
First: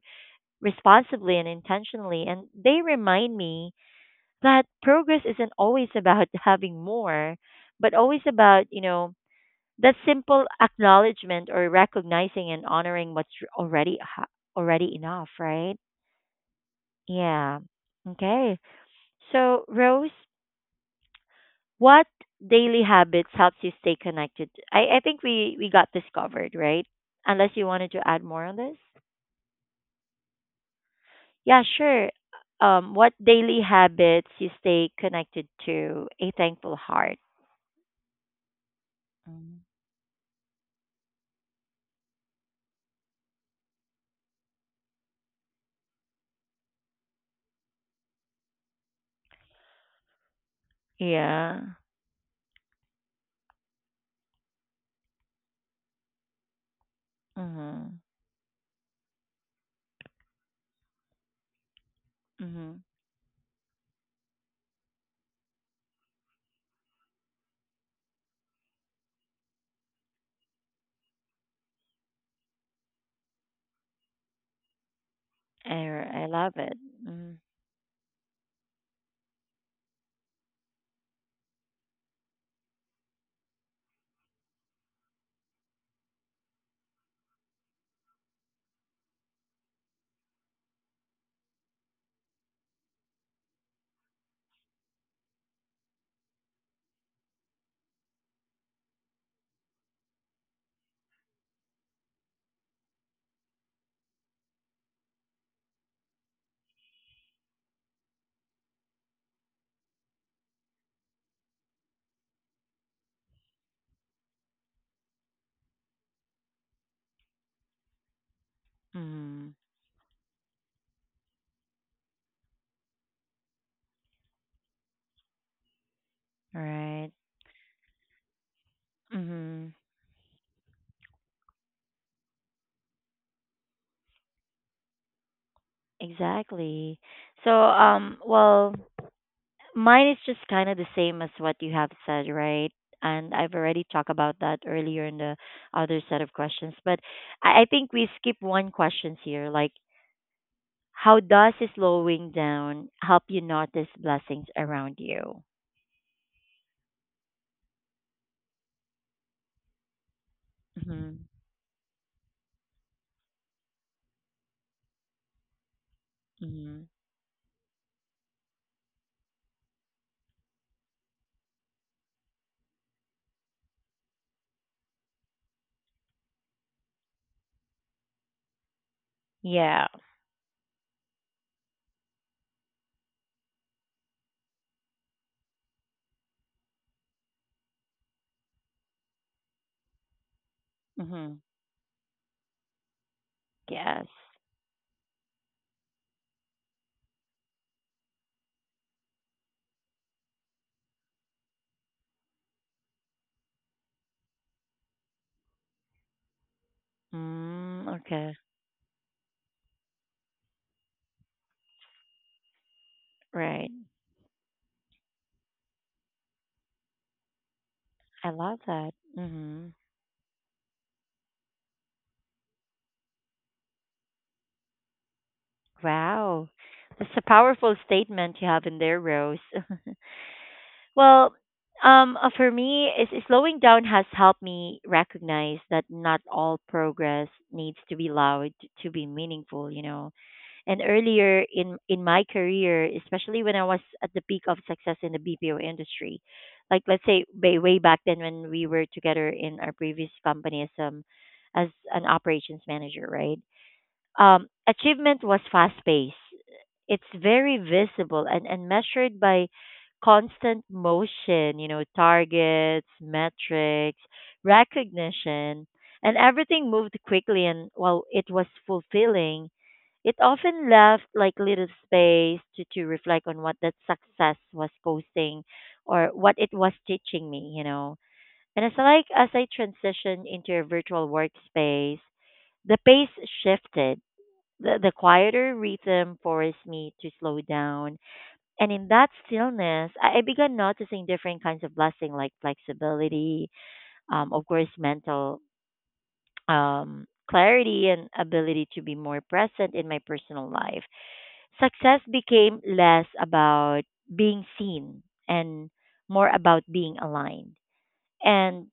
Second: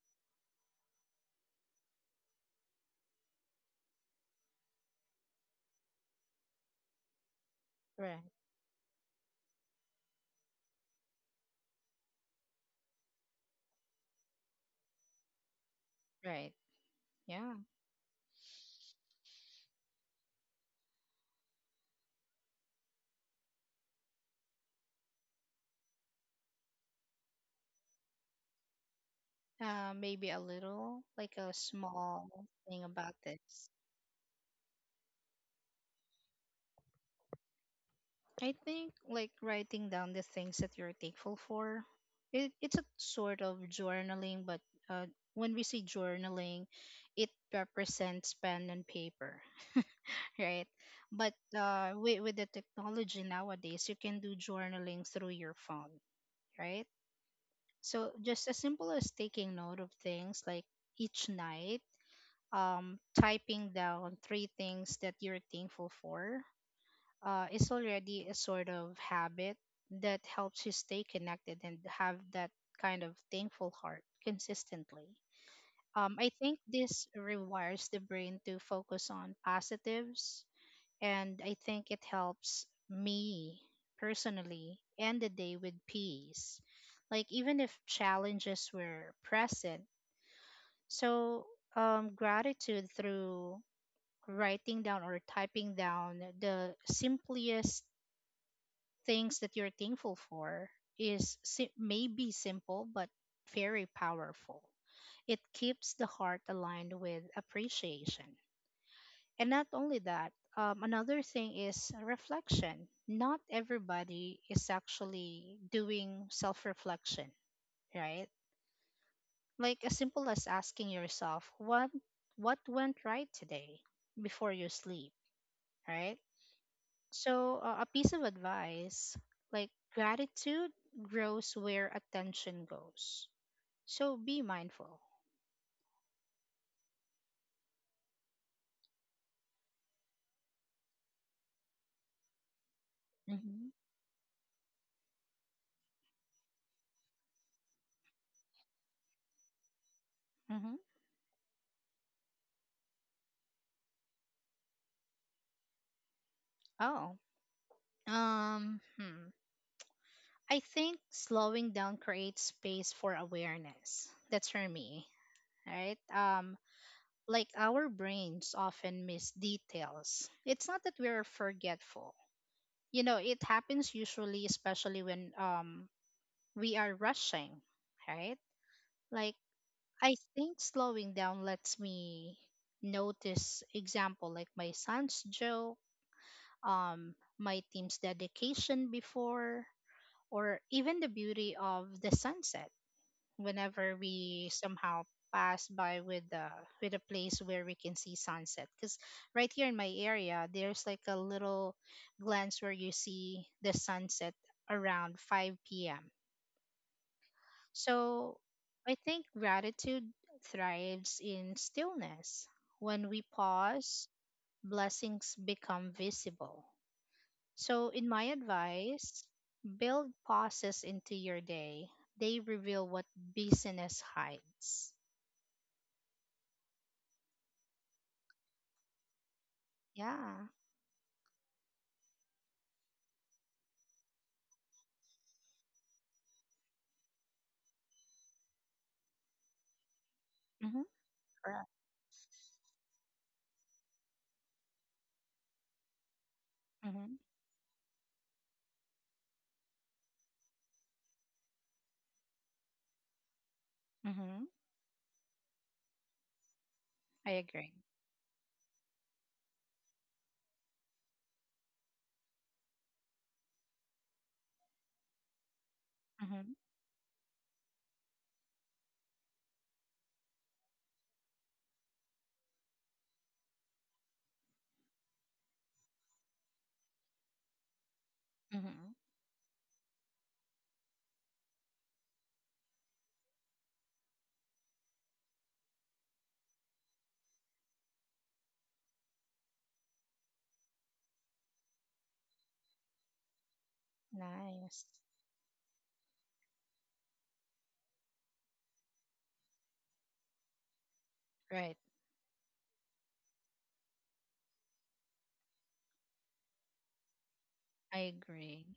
responsibly and intentionally. And they remind me that progress isn't always about having more, but always
Right.
about, that simple acknowledgement or recognizing and honoring what's already ha- already enough, right?
Right. Yeah.
Yeah. Okay. So, Rose, what daily habits helps you stay connected? I think we got this covered, right? Unless you wanted to add more on this?
Maybe a little, like a
Yeah, sure.
small thing about
What daily
this.
habits you stay connected to a thankful heart?
I think like
Mm.
writing down the things that you're thankful for. It's a sort of journaling, but uh, when we say journaling, it represents pen and paper, right? But
Yeah.
with, the technology nowadays, you can do journaling through your phone, right?
Mhm.
So just as simple as taking note of things like each night,
Mhm.
typing down 3 things that you're thankful for is already a sort of habit that helps you stay connected and have that kind of thankful heart consistently.
I
I
love
think
it.
this
Mhm.
rewires the brain to focus on positives, and I think it helps me personally end the day with peace. Like, even if challenges were present, so gratitude through writing down or typing down the simplest things that you're thankful for is maybe simple but very powerful. It keeps the heart aligned with appreciation. And not only that, another thing is reflection. Not everybody is actually doing self reflection, right?
Mhm.
Like as simple as asking yourself, what went right today before you sleep, right?
Right.
So, a piece of advice like
Mhm.
gratitude grows where attention goes. So, be mindful.
Exactly. So well, mine is just kind of the same as what you have said, right? And I've
Hmm.
already talked about that earlier in the other set of questions, but I think we skip one question here, like
Hmm.
how does slowing down help you notice blessings around you?
Oh, um, hmm. I think
hmm
slowing down creates space for awareness. That's for me, right?
hmm
Like our brains often miss details. It's not that we're forgetful. You know, it happens usually, especially when we are rushing, right? Like
Yeah.
I think slowing down lets me notice example like my son's joke, um, my team's dedication before, or even the
hmm
beauty of the sunset whenever
Yes.
we somehow pass by with the with a place where we can see sunset because right here in my area there's like a little glance where you see the sunset around 5 p.m.
Mm, okay.
So I think gratitude thrives in stillness. When we
Right.
pause, blessings become visible. So, in my
I love that.
advice, build pauses into your day. They reveal what busyness hides.
Wow. That's a powerful statement you have in there, Rose.
Yeah.
Well, for me, is slowing down has helped me recognize that not all progress needs to be loud to be meaningful. You know,
Mm-hmm.
and earlier
Right.
in my career, especially when I was at the peak of success in the BPO industry, like let's
Mm-hmm.
say way, way back then when we were together in our previous company as an operations manager, right?
Mm-hmm.
Achievement was fast paced. It's
I
very
agree.
visible and measured by constant motion, you know, targets, metrics, recognition, and
Mm-hmm.
everything moved quickly. And while it was fulfilling, it often left like little space to reflect on what that success was posting or what it was teaching me, you know. And it's
Mm-hmm.
like as I transitioned into a virtual workspace, the pace shifted the quieter rhythm forced me to slow down. And in that stillness, I began noticing different kinds of blessing like flexibility, of course,
Nice.
mental clarity, and ability to be more present in my personal life.
Right.
Success became less about being seen and more about being aligned.
I agree.
And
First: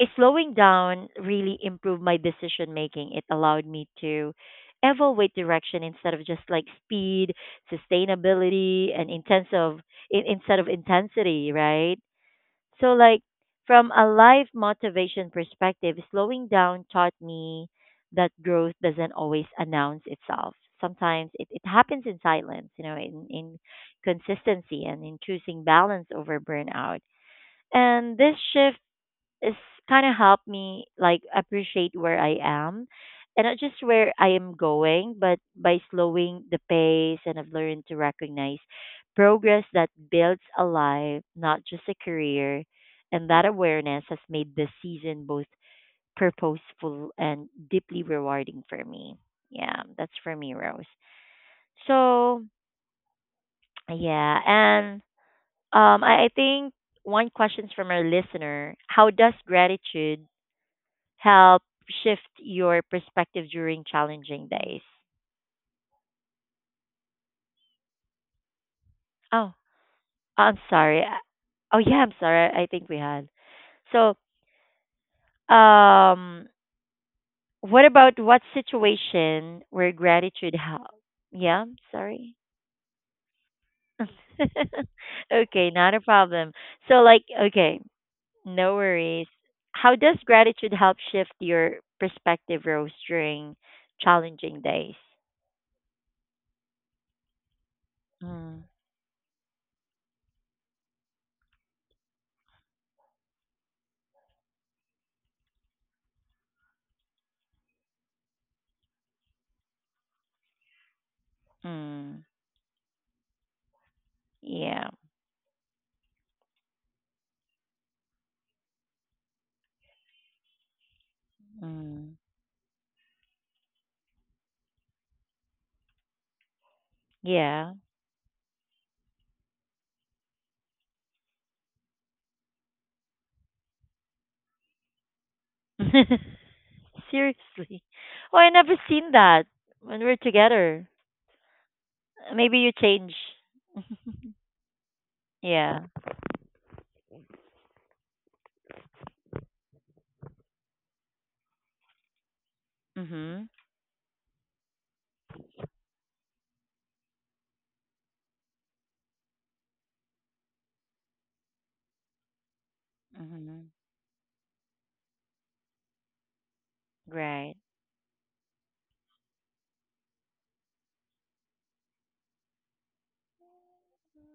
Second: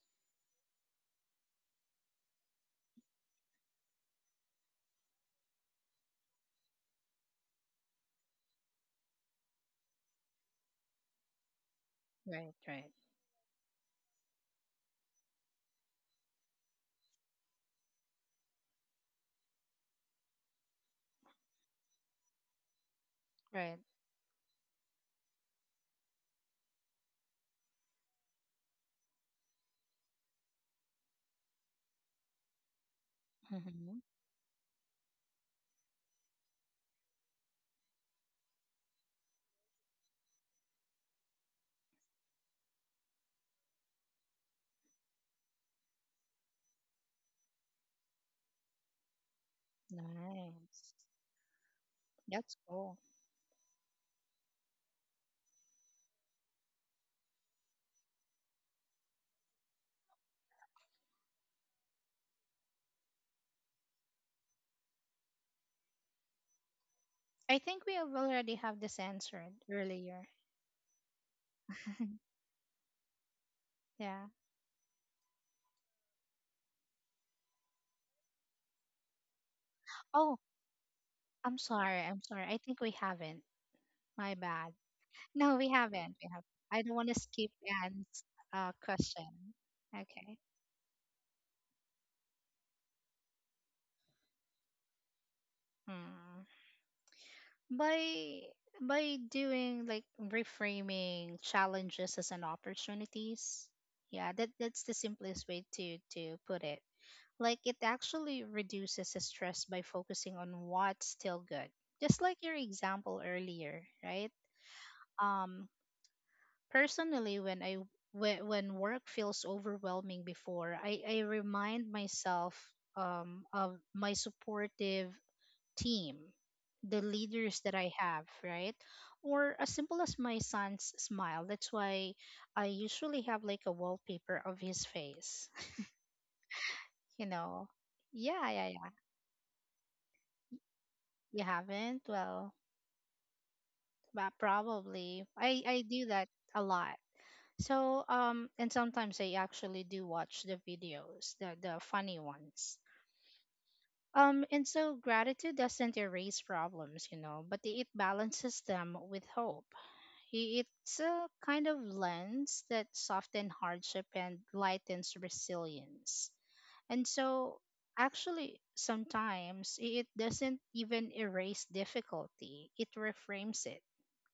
slowing down really improved my decision making. It allowed me to evaluate direction instead of just like speed, sustainability, and intense of instead of intensity, right?
Right. Right.
So like from a life motivation perspective, slowing down taught me that growth doesn't always announce itself. Sometimes it happens in silence, you know, in
Right.
consistency and in choosing balance over burnout. And this shift it's kind of helped me like appreciate where I am and not just
Mm-hmm.
where I am going, but by slowing the pace and I've learned to recognize progress that builds a life, not just a career. And that awareness has made this season both purposeful and deeply rewarding for me. Yeah, that's for me, Rose.
Nice.
So,
That's cool.
yeah, and I think one question from our listener: how does gratitude help shift your perspective during challenging days?
I think we have already have this answered
Oh,
earlier.
I'm sorry. Oh, yeah, I'm sorry. I think we had. So,
Yeah.
um, what about what situation where
Oh,
gratitude helps?
I'm
Yeah,
sorry. I'm
sorry.
sorry. I think we haven't. My bad. No,
okay,
we
not a
haven't. We have.
problem.
I
So,
don't want to
like,
skip
okay,
Anne's
no worries.
question.
How does
Okay.
gratitude help shift your perspective, Rose, during challenging days?
Hmm. By
Mm,
by doing like reframing challenges as an opportunities. Yeah, that's the simplest way to put it. Like it actually reduces the stress by focusing on what's still good. Just
mm,
like your example earlier, right?
yeah.
Um personally when when work feels overwhelming before, I remind
Mm.
myself of my supportive team, the leaders
Yeah.
that I have, right? Or as simple as my son's smile. That's why I usually have like a wallpaper of his face, you know.
Seriously. Oh, I
Yeah, yeah,
never
yeah.
seen that when we're together.
You haven't? Well,
Maybe you change.
but probably. I
Yeah.
do that a lot. So and sometimes I actually do watch the videos, the funny ones.
Mhm.
And so gratitude doesn't erase problems, you know, but it balances them with hope. It's a kind of lens that softens
Mhm.
hardship and lightens resilience. And
Right.
so actually sometimes it doesn't even erase difficulty. It reframes it,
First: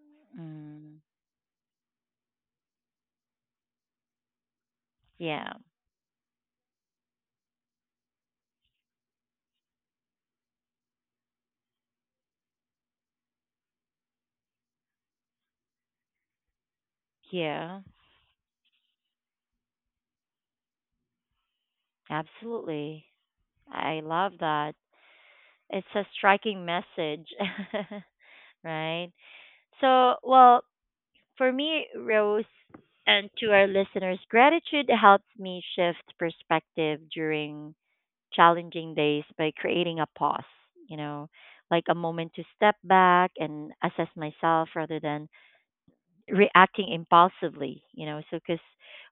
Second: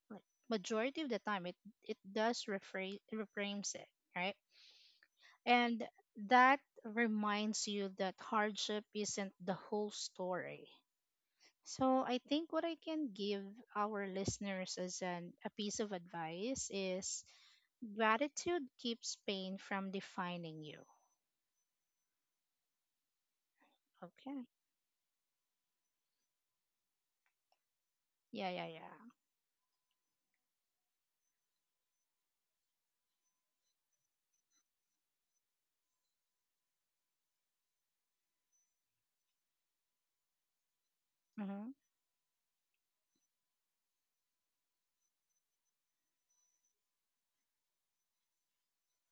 like
Mm.
majority of the time it does reframes it, right,
Yeah.
and that reminds you that hardship isn't the whole story, so I think what I can give our listeners as an a piece of advice is,
Yeah.
gratitude keeps pain from defining you.
Absolutely. I love
Okay.
that. It's a striking message.
Yeah, yeah, yeah.
right? So, well, for me, Rose, and to our listeners, gratitude helps me shift perspective during challenging days by creating a pause, you know,
Mm-hmm,
like a moment to step back and assess myself rather than reacting impulsively, you know. So, because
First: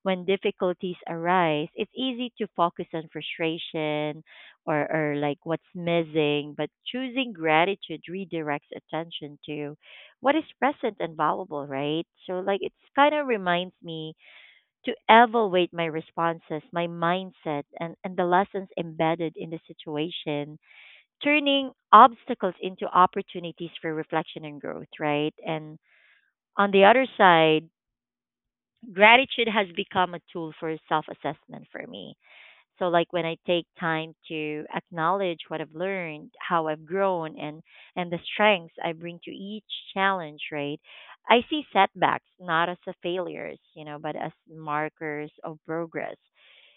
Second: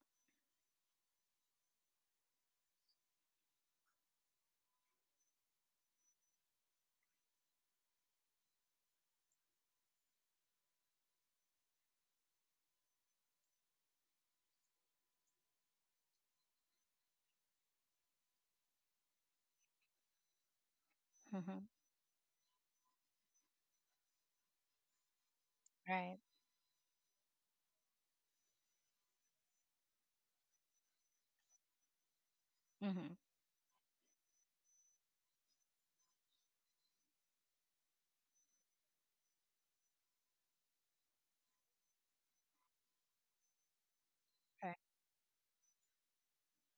when difficulties arise, it's easy to focus on frustration or like what's missing, but choosing gratitude redirects attention to what is present and valuable, right? So, like, it's kind of reminds me to evaluate my responses, my mindset, and the lessons embedded in the situation,
mm-hmm,
turning obstacles into opportunities for reflection and growth, right? And
right.
on the other side, gratitude has become a tool for self assessment for me. So, like
Mm-hmm,
when I take time to acknowledge what I've learned, how I've grown, and the strengths I bring to each challenge, right? I see setbacks not as a failures, you know, but as
right.
markers of progress.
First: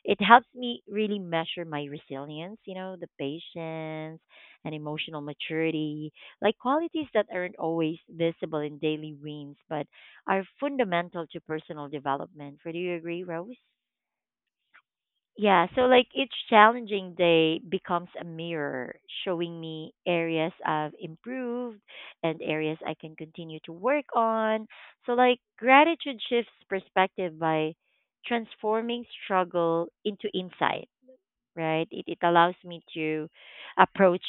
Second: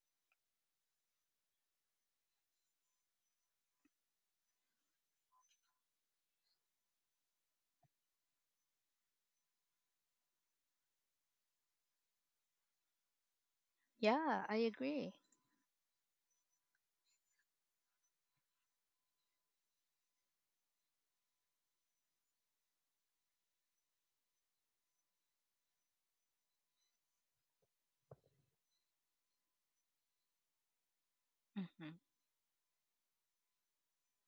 It helps me really measure my resilience, you know, the patience and emotional maturity, like qualities that aren't always visible in daily wins, but are fundamental to personal development. So do you agree, Rose?
Yeah, I agree.
Yeah, so like each challenging day becomes a mirror showing me areas I've improved and areas I can continue to work on. So like gratitude shifts perspective by transforming struggle into insight, right?
Mm-hmm,
It allows me to approach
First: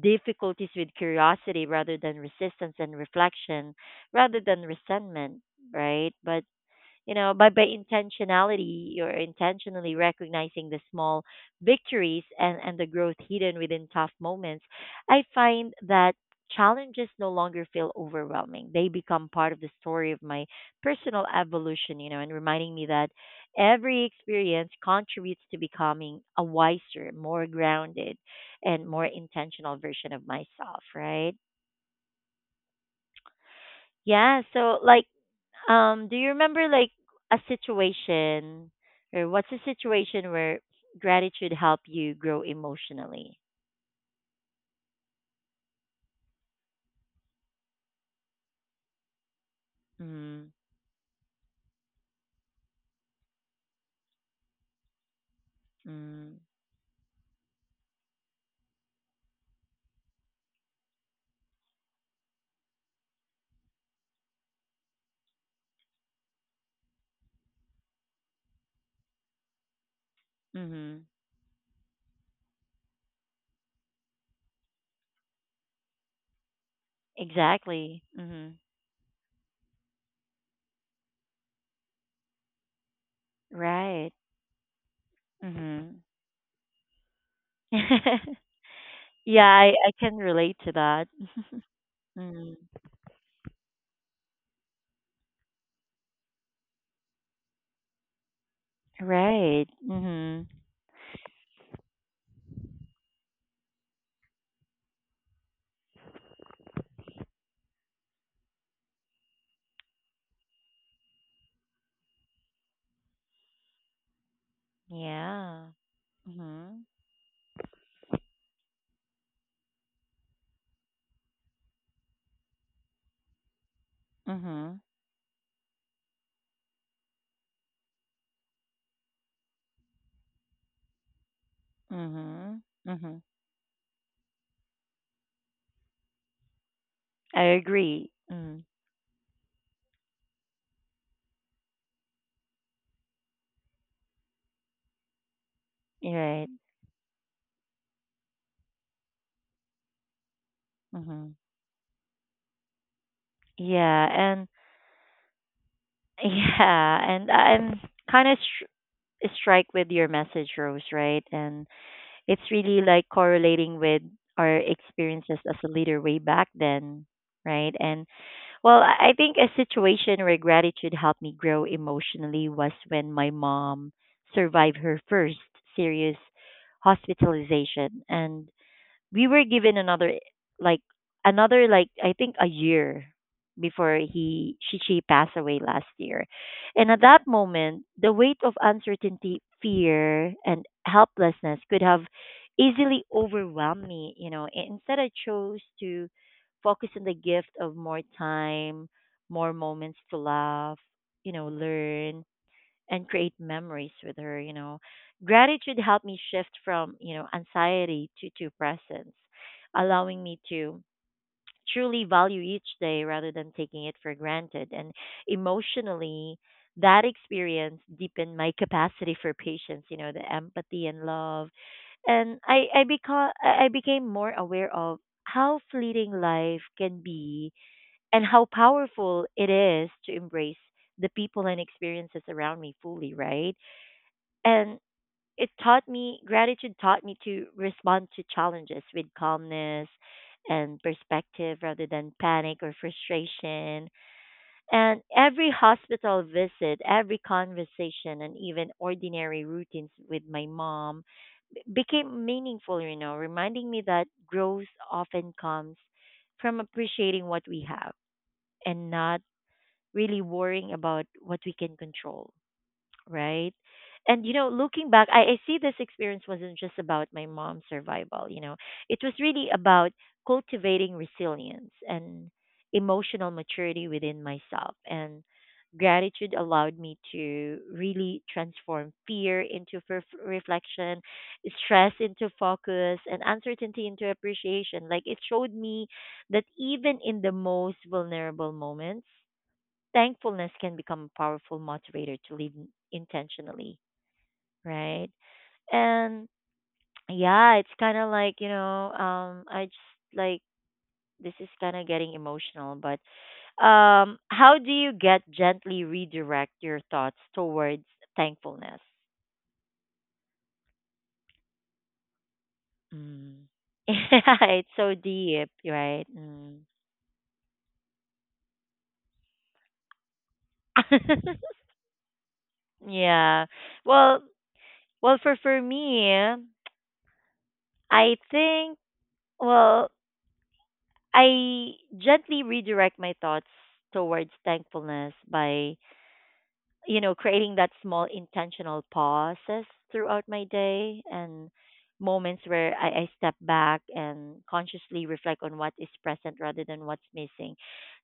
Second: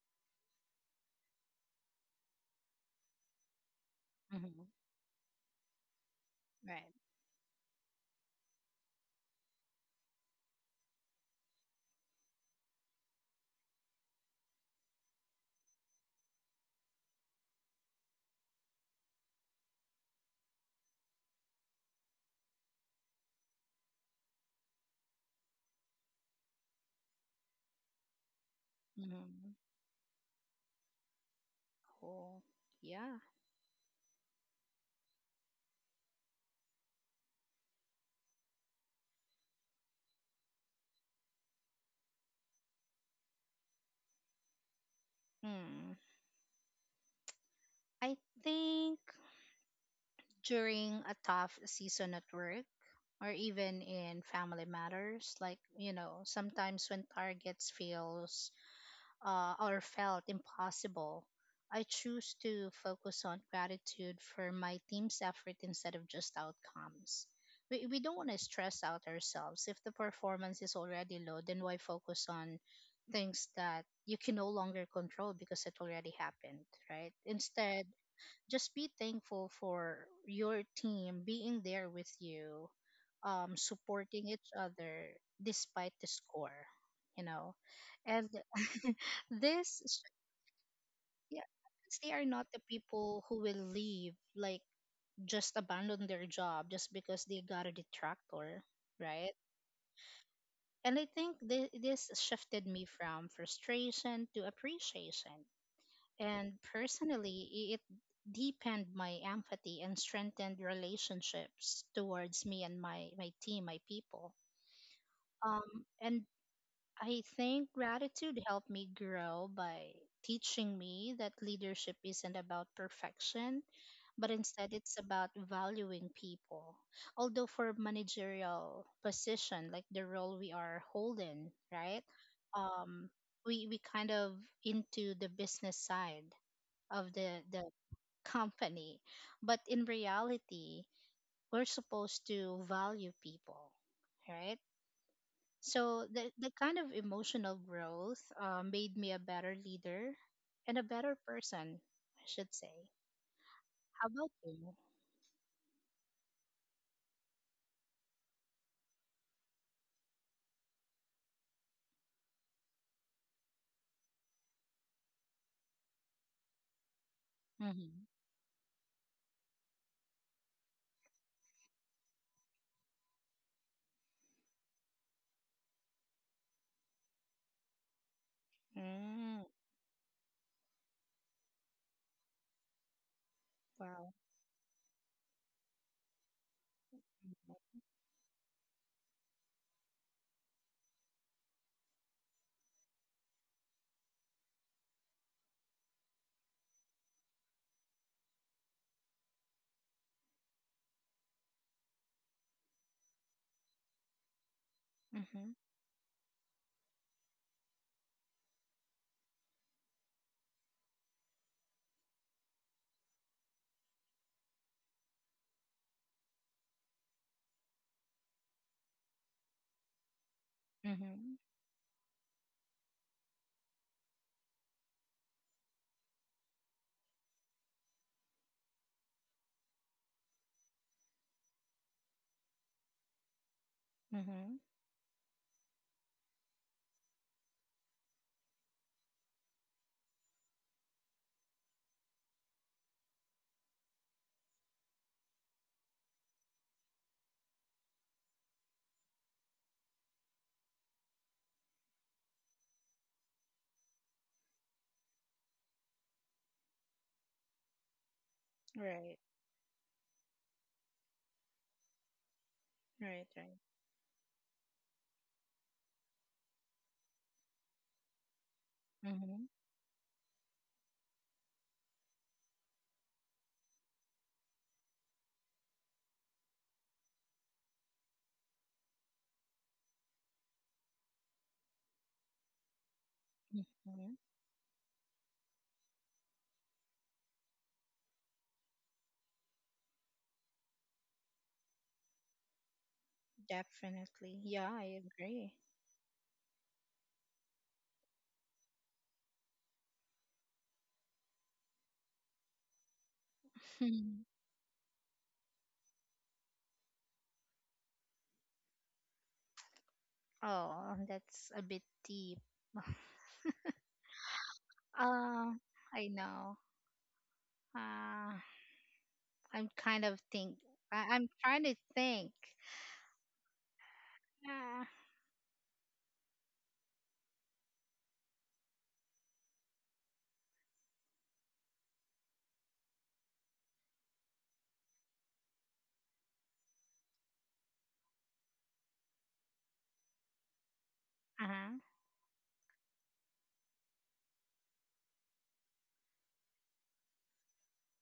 difficulties with curiosity rather than resistance and reflection rather than
mm-hmm,
resentment, right? But
right.
you know by intentionality you're intentionally recognizing the small victories and the growth hidden within tough moments I find that challenges no longer feel overwhelming. They become part of the story of my personal evolution, you know, and reminding me that every experience contributes to becoming a wiser, more grounded and more
Mm-hmm.
intentional version of myself, right?
Cool. Yeah.
Yeah, so like do you remember like a situation or what's a situation where gratitude helped you grow emotionally?
Hmm. I think
Mm-hmm.
during a tough season at work or even in family matters, like, you know,
Mm-hmm.
sometimes when targets feels or felt impossible, I choose to focus on gratitude for my team's effort instead of just outcomes. We don't want to stress out ourselves. If the performance is
Mm-hmm.
already low, then why focus on things that you can no longer control because it already happened, right? Instead,
Exactly. Mm-hmm.
just be thankful for your team being there with you,
Right.
supporting each other despite
Mm-hmm.
the score, you know. And
yeah, I,
this,
I
is-
can relate to that.
yeah, because they are not
Mm.
the people who will leave, like just abandon their job just because they got a detractor, right?
Right. Mm-hmm.
And I think this shifted me from frustration to appreciation. And personally, it deepened my empathy and strengthened relationships towards me and my team, my people.
Yeah.
And
Mm-hmm.
I think gratitude helped me grow by teaching me that leadership isn't about perfection, but instead
Mm-hmm.
it's about valuing people. Although for managerial position, like the role we are holding, right?
Mm-hmm.
Um,
Mm-hmm.
we kind of into the business side of
I
the
agree. Mm.
company, but in reality we're supposed to value people, right? So
You're right.
the kind of emotional growth made me a better leader and a better
Mm-hmm.
person, I should say.
Yeah,
How about
and.
you?
Yeah, and I'm kind of strike with your message, Rose, right? And it's really like correlating with our experiences as a leader way back then, right?
Mm-hmm.
And well, I think a situation where gratitude helped me grow emotionally was when my mom survived her first serious hospitalization. And we were
Mm.
given like another like I think a year before
Wow.
he she passed away last year. And at that moment, the weight of uncertainty, fear and helplessness could have easily overwhelmed me, you know. Instead I chose to focus on the gift of more time, more moments to laugh, you know, learn and create memories with her, you know.
Mm-hmm.
Gratitude helped me shift from, you know, anxiety to presence, allowing me to truly value each day rather than taking it for granted. And emotionally, that experience deepened my capacity for patience, you know, the empathy and
Mm-hmm.
love. And I became more aware of how fleeting life can be and how powerful it is to embrace the people and experiences around me fully, right?
Mm-hmm.
And it taught me to respond to challenges with calmness and perspective rather than panic or frustration. And every hospital visit, every conversation, and even ordinary routines with my mom became meaningful, you know, reminding me that growth often comes from appreciating what we have and not
Right,
really worrying about what we can control,
right, right.
right? And you know, looking back, I see this experience wasn't just about my mom's survival, you know. It was really
Mm-hmm.
about cultivating resilience and emotional maturity within myself. And gratitude allowed me to really transform fear into reflection, stress into focus, and uncertainty into
Mm-hmm.
appreciation. Like it showed me that even in the most vulnerable moments, thankfulness can become a powerful motivator to live intentionally,
Definitely, yeah, I
right?
agree.
And yeah, it's kind of like, you know, I just like this is kind of getting emotional, but how do you get gently redirect your thoughts towards thankfulness?
Oh, that's a bit deep.
Mm. Yeah, it's so deep,
Uh,
right?
I
Mm.
know. Uh, I'm kind of think. I'm trying to think.
yeah. Well, well, for me, I think well I gently redirect my thoughts towards thankfulness by, you know, creating that small intentional pauses throughout my day
Uh
and
huh.
moments where I step back and consciously reflect on what is present rather than what's missing.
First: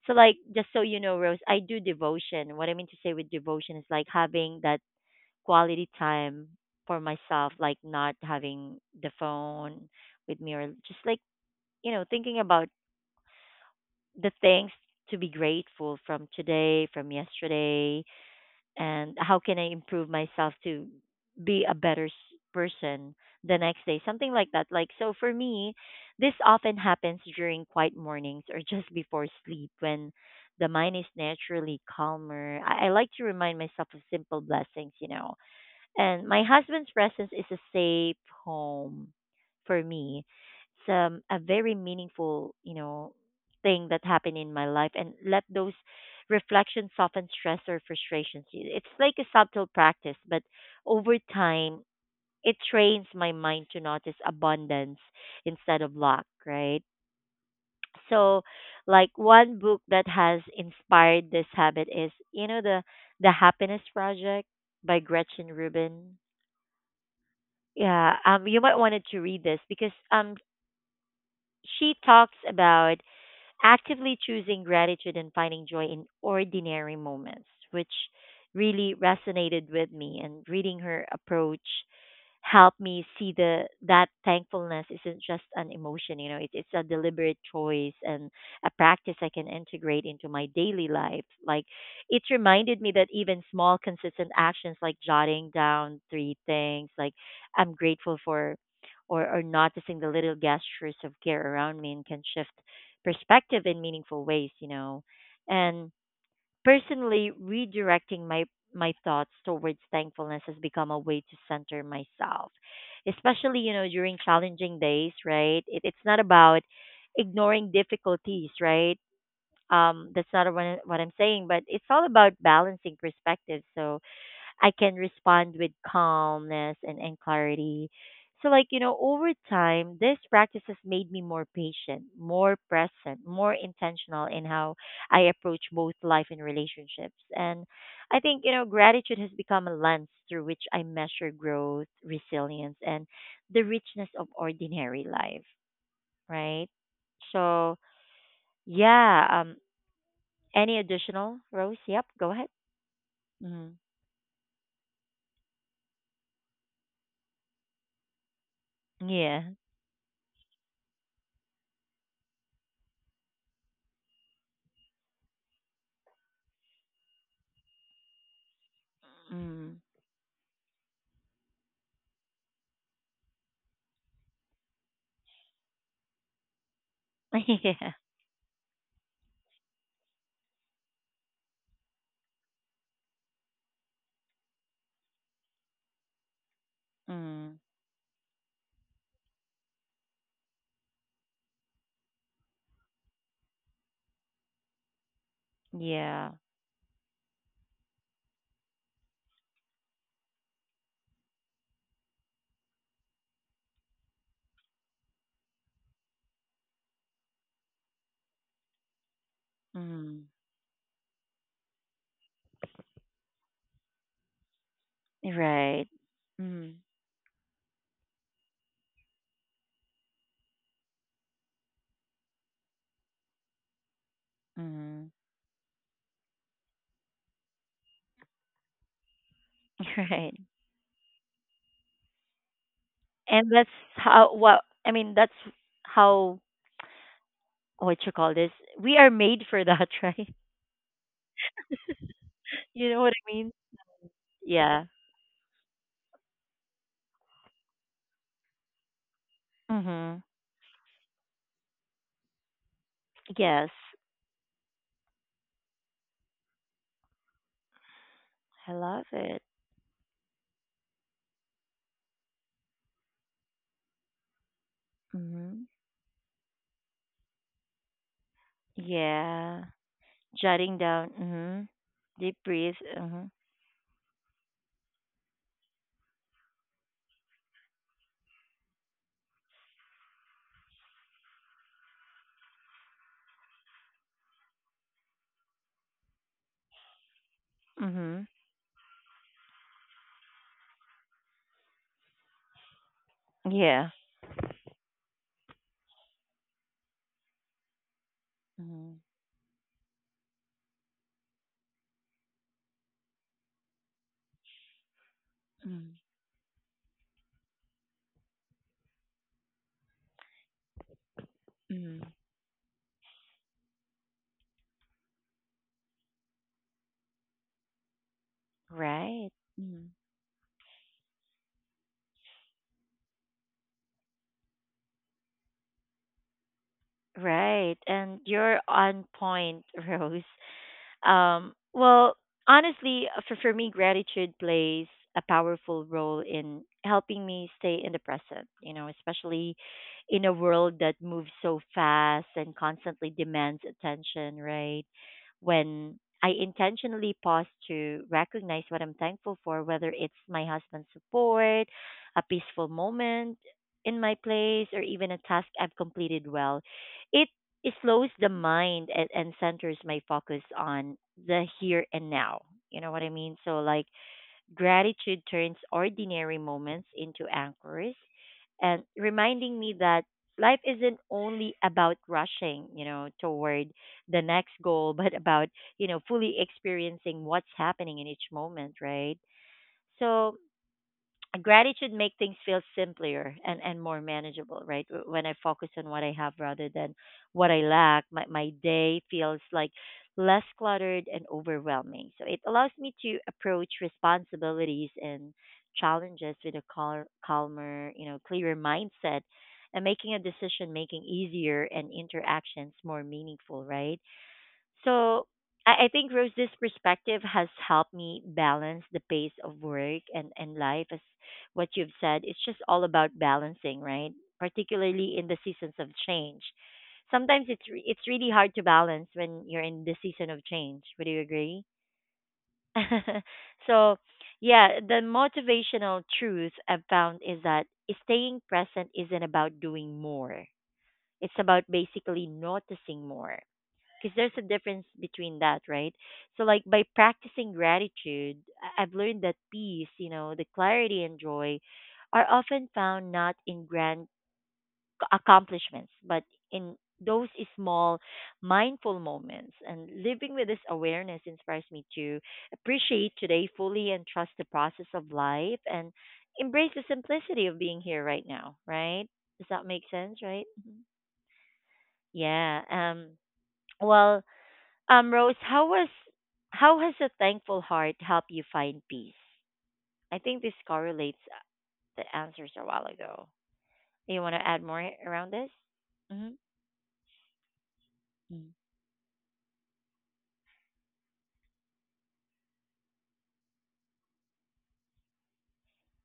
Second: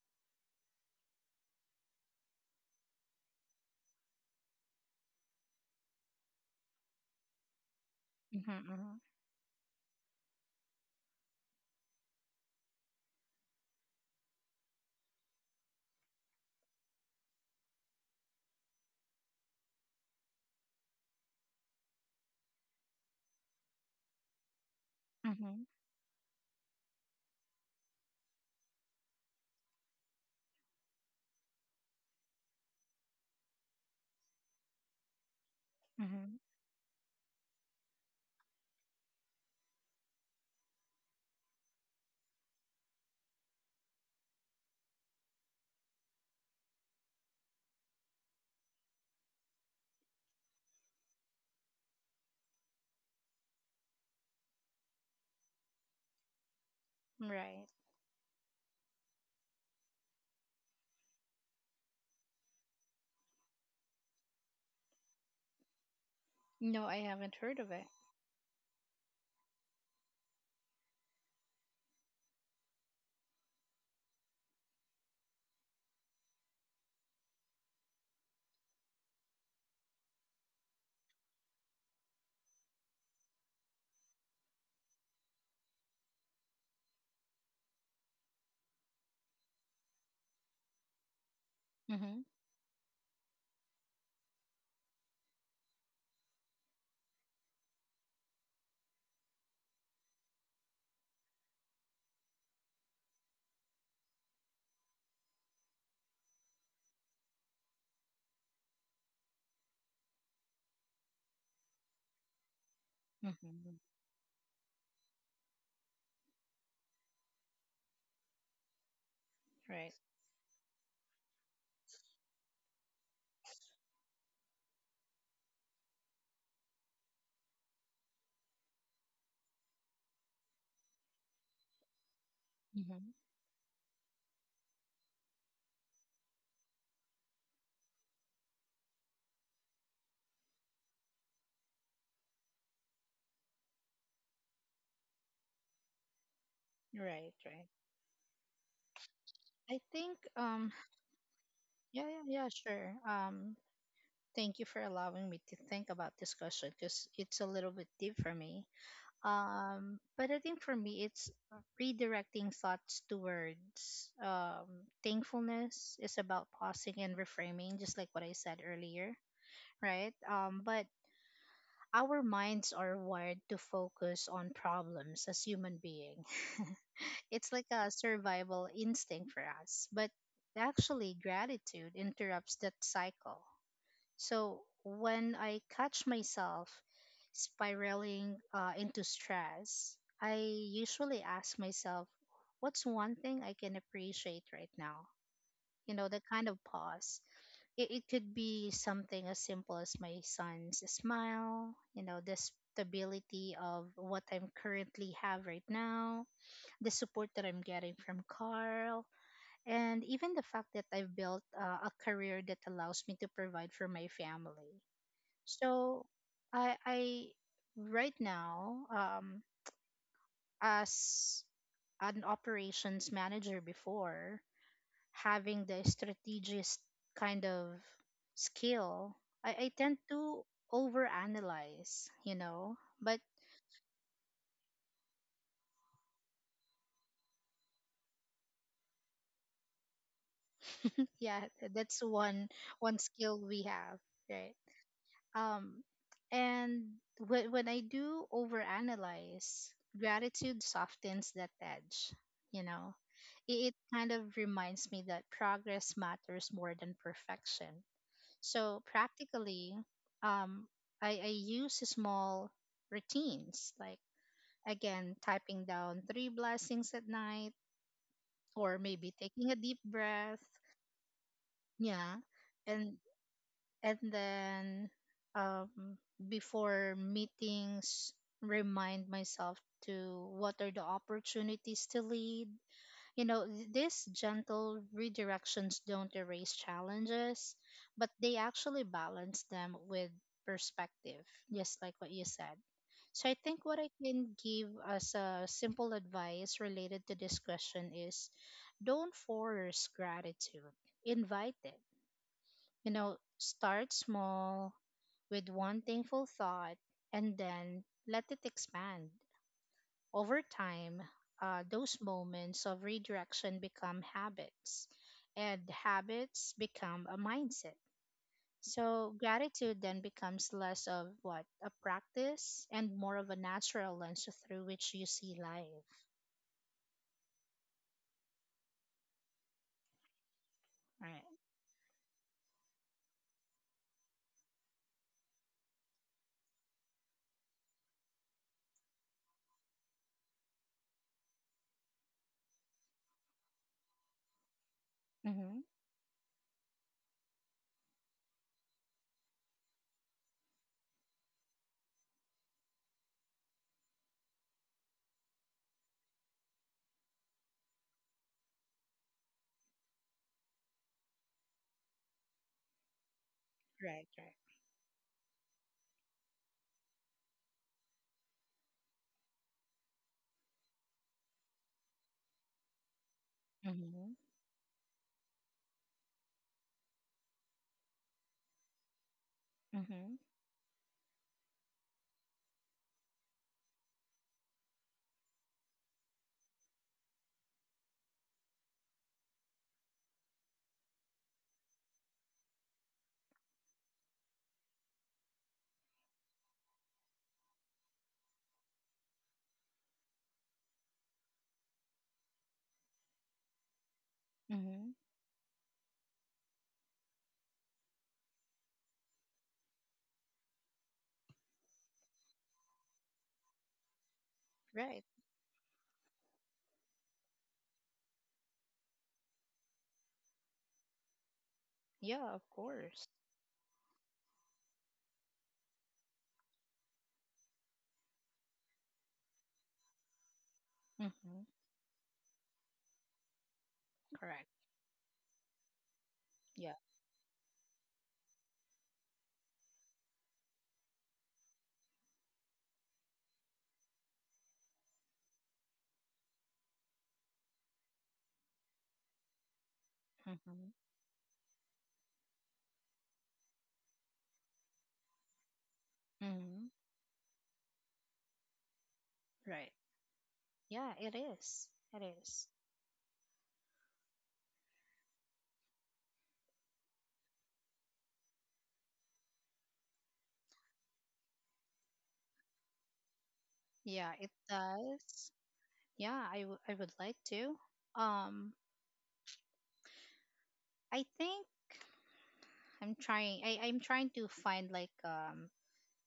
So, like, just so you know, Rose, I do devotion. What I mean to say with devotion is like having that quality time for myself, like not
Mhm.
having the phone with me or just like, you know, thinking about the things to be grateful from today, from yesterday, and how can I improve myself to be a person the next day, something like that. Like, so
Mhm.
for
Mhm.
me, this often happens during quiet mornings or just before sleep when the mind is naturally calmer. I like to remind myself of simple blessings, you know, and
Mhm.
my husband's presence is a safe home for me. It's a very meaningful, you know, thing that happened in my life and let those reflections soften stress or frustrations. It's like a subtle practice, but over time, it trains my mind to notice abundance instead of lack, right?
Right.
So, like one book that has inspired this habit is, you know, the Happiness Project by Gretchen Rubin.
No, I haven't heard of it.
Yeah, you might wanted to read this because she talks about actively choosing gratitude and finding joy in ordinary moments, which really resonated with me. And reading her approach helped me see the that thankfulness isn't just an emotion, you know, it's a deliberate choice and a practice I can integrate into my daily life. Like it
Mhm.
reminded me that even small consistent actions like jotting down three things like I'm grateful for or noticing the little gestures of care around me and can shift perspective in meaningful ways. And personally, redirecting my thoughts towards thankfulness has become a way to center myself, especially
Mhm.
during challenging days. Right? It's not about ignoring difficulties. Right?
Right.
That's not what what I'm saying, but it's all about balancing perspectives. So I can respond with calmness and clarity. So, like, over time, this practice has made me more patient, more
Mhm.
present, more intentional in how I approach both life and relationships. And I think, gratitude has become a lens through which I measure growth, resilience, and the richness of ordinary life, right?
Right. Right.
So, yeah, um,
I think.
any additional, Rose?
Yeah.
Yep,
Yeah.
go ahead.
Yeah. Sure.
Mm.
Thank you for allowing me to think about this question because it's a little bit deep for me.
Yeah.
But I think for me, it's redirecting thoughts to words. Thankfulness is about pausing and reframing, just like what I said earlier,
Mm.
right? But our minds are wired to focus on problems as human being. It's like a
Yeah.
survival instinct for us. But actually, gratitude interrupts that cycle. So when I catch myself
Mm.
spiraling into stress, I usually ask myself, what's one thing I can appreciate right now? You know, the
Yeah.
kind of pause. It could be something as simple as my son's smile, you know, the stability of what I'm currently have right now, the support that I'm getting from Carl, and
Mm.
even the fact that I've built a career that allows me to provide for my family,
Right.
so
Mm.
I right now as an operations manager before
Mm.
having the strategist kind of skill, I tend
Right.
to overanalyze, you know. But
And that's how what I mean that's how what you call this? We are made for that, right?
yeah, that's one
You
one
know what I
skill
mean?
we have, right?
Yeah.
Um, and when I do overanalyze,
Mhm.
gratitude softens that edge, you know. It,
Yes.
it kind of reminds me that progress matters more than perfection.
I
So
love it.
practically, um, I use small routines like, again, typing
Mhm.
down three blessings at night or maybe taking a
Yeah.
deep breath.
Jotting down. Mhm.
Yeah.
Deep breathe.
And
Mhm.
and then um, before meetings remind myself to what are the opportunities to lead, you know. These gentle redirections don't erase challenges but
Mhm.
they actually balance them with perspective, just like what you said. So I think what I
Yeah.
can give as a simple advice related to this question is,
Mhm.
don't force gratitude, invite it. You know, start small with one
Mhm.
thankful thought and then let it expand. Over time, those
Mhm.
moments of redirection become habits, and habits become a mindset. So,
Right.
gratitude
Mm-hmm.
then becomes less of what a practice and more of a natural lens through which you see life.
Right. And you're on point, Rose.
Right.
Um, well, Honestly, for me, gratitude plays a powerful role in helping me stay in the present, especially in a world that moves so fast and constantly demands attention, right?
Mm-hmm.
When I intentionally pause to recognize what I'm thankful for, whether it's my husband's support, a peaceful moment in my place, or even a task I've completed well, it it slows the mind and centers my focus on the here and now. You know what I mean? So, like,
Right, right.
gratitude turns ordinary moments into anchors and reminding me that life isn't only about rushing, toward
Mm-hmm.
the next goal, but about, you know, fully experiencing what's happening in each moment, right?
Mm-hmm.
So, gratitude make things feel simpler and more manageable, right? When I focus on what I have rather than what I lack, my day feels like less cluttered and overwhelming, so it allows me to approach responsibilities and challenges with a calmer, you know, clearer mindset, and making a decision making easier and interactions more meaningful, right?
Mm-hmm.
So I think Rose's perspective has helped me balance the pace of work and life as what you've said. It's just all about balancing, right?
Right.
Particularly in the seasons of change. Sometimes it's really hard to balance when you're in the season of change. Would you agree?
Yeah, of course.
so, yeah, the motivational truth I've found is that staying present isn't about doing more. It's
Mm-hmm.
about basically noticing more because there's a
Correct.
difference between that, right? So, like
Yeah.
by practicing gratitude, I've learned that peace, you know, the clarity and joy are often found not in grand accomplishments, but in those small mindful moments. And living with this
Mm-hmm.
awareness inspires me to appreciate today fully and trust the process of life and
Mm-hmm.
embrace the simplicity of being here right now, right? Does that
Right.
make sense, right?
Yeah, it is. It is.
Yeah. Well, Rose, how was how has a thankful heart helped you find peace? I think this correlates the answers a while ago.
Yeah,
Do you
it
want to add more
does.
around this?
Yeah,
Hmm.
I, I would like to. Um, I think I'm trying. I'm trying to find like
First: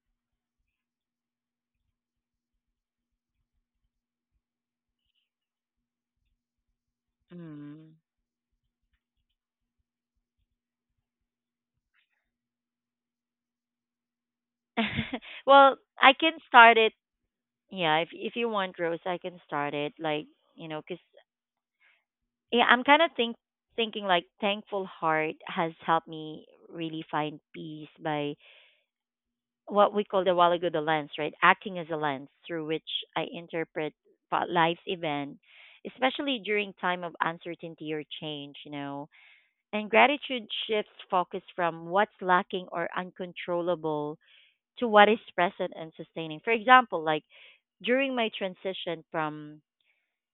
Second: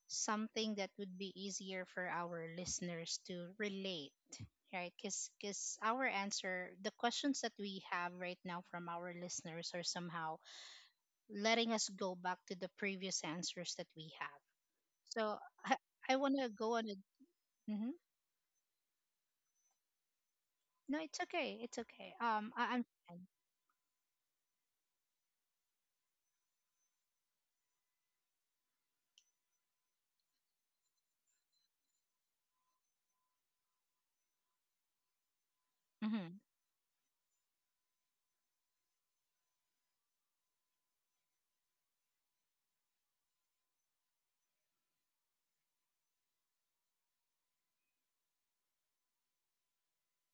something that would be easier for our listeners to relate, right? Because our answer, the questions that we
Mm.
have right now from our listeners are somehow letting us go back to the previous answers that we have.
Mm.
So
Well,
I
I
I
can
want to
start
go on
it.
a. Mhm.
Yeah, if you want, Rose, I can start it. Like you know, cause
No, it's okay. It's okay.
yeah,
I,
I'm
I'm
kind of
fine.
thinking like thankful heart has helped me really find peace by what we called a while ago the lens, right? Acting as a lens through which I interpret life's event,
Mm-hmm.
especially during time of uncertainty or change, you know. And gratitude shifts focus from what's lacking or uncontrollable to what is present and sustaining. For example, like during my transition from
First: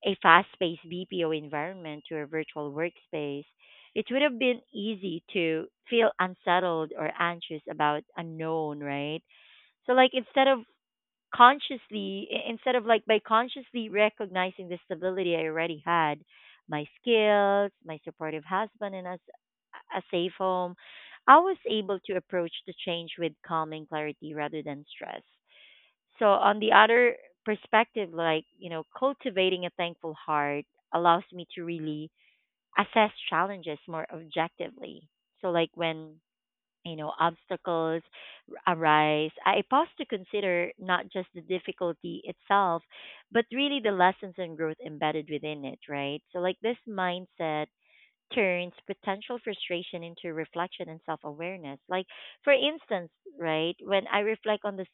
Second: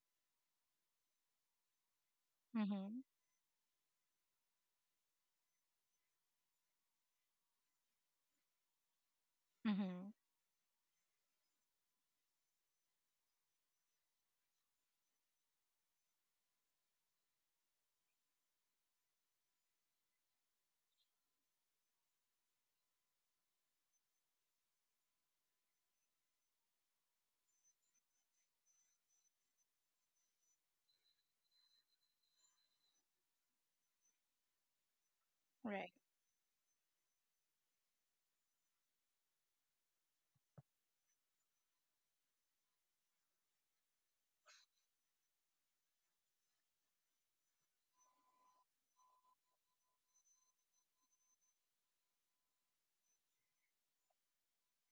a fast-paced BPO environment to a virtual
Mm-hmm.
workspace, it would have been easy to feel unsettled or anxious about unknown, right? So
Mm-hmm.
like instead of instead of like by consciously recognizing the stability I already had, my skills, my supportive husband and as a safe home, I was able to approach the change with calm and clarity rather than stress. So on the other perspective, like, you know, cultivating a thankful heart allows me to really assess challenges more objectively. So like
Right.
when you know, obstacles arise, I pause to consider not just the difficulty itself, but really the lessons and growth embedded within it, right? So, like this mindset turns potential frustration into reflection and self-awareness like for instance right when I reflect on this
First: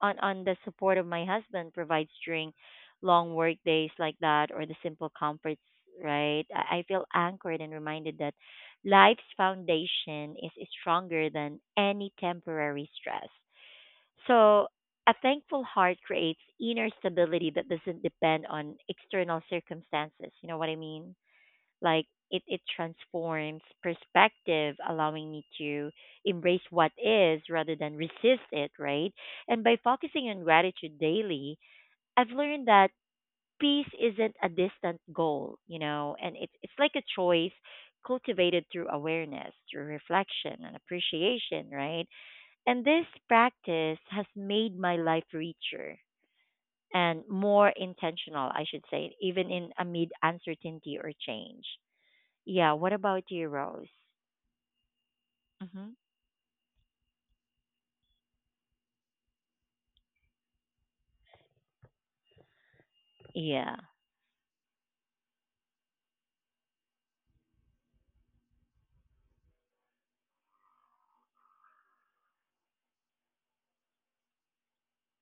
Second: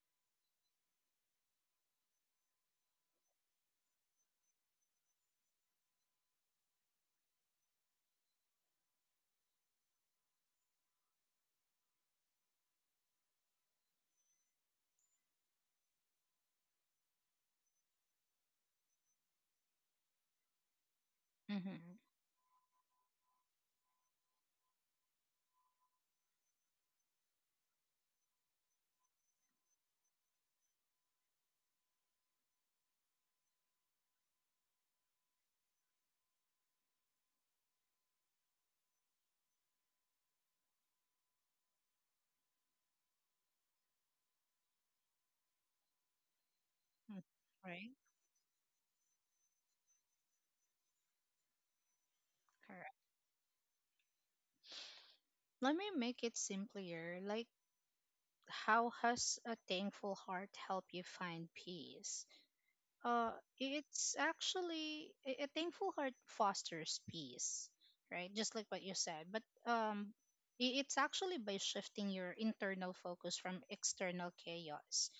on the support of my husband provides during long work days like that or the simple comforts, right, I feel anchored and reminded that life's foundation is stronger than any temporary stress. So a thankful heart creates inner stability that doesn't depend on external circumstances, you know what I mean,
Mm-hmm.
like it transforms perspective, allowing me to embrace what is rather than resist it, right? And by focusing on gratitude daily, I've learned that peace isn't a distant goal, you know, and it's like a choice cultivated through awareness, through reflection and appreciation, right? And this practice has made my life richer and more
Right.
intentional, I should say, even in amid uncertainty or change. Yeah. What
Correct.
about you, Rose?
Let
Mm-hmm.
me make it simpler. Like, how has a thankful heart help you find peace? Uh,
Yeah.
it's actually a thankful heart fosters peace, right? Just like what you said. But it's actually by shifting your internal focus from external chaos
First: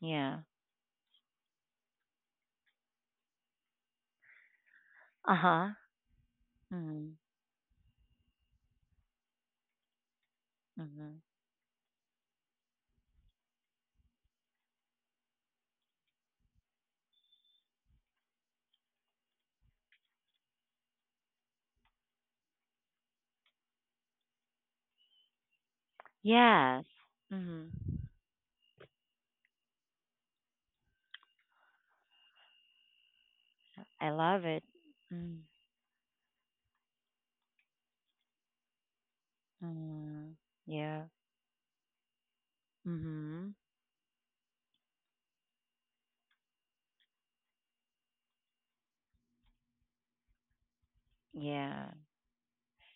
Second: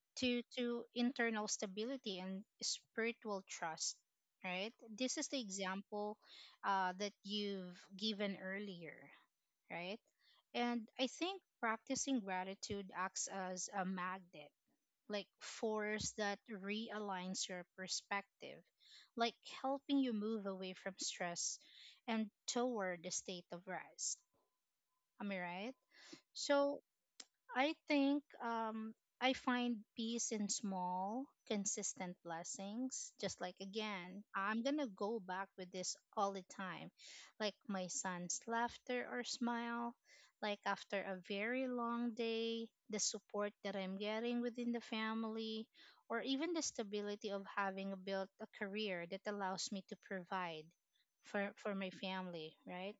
Yeah.
to internal stability and spiritual trust, right? This is
Uh
the
huh.
example that
Mm.
you've given earlier, right? And I
Mm-hmm.
think practicing gratitude acts as a magnet, like force that realigns your perspective, like helping you move away from stress and toward a state of rest. Am I right? So
Yes. Mm.
I
Hmm.
think I find peace in small, consistent blessings. Just like
I
again,
love
I'm
it.
gonna go
Mm.
back with this all the time. Like my son's laughter or smile,
Mm.
like after
Yeah.
a very long day, the support
Mm-hmm.
that I'm getting within the family, or even the stability of having built a career that allows me to provide for my
Yeah.
family, right?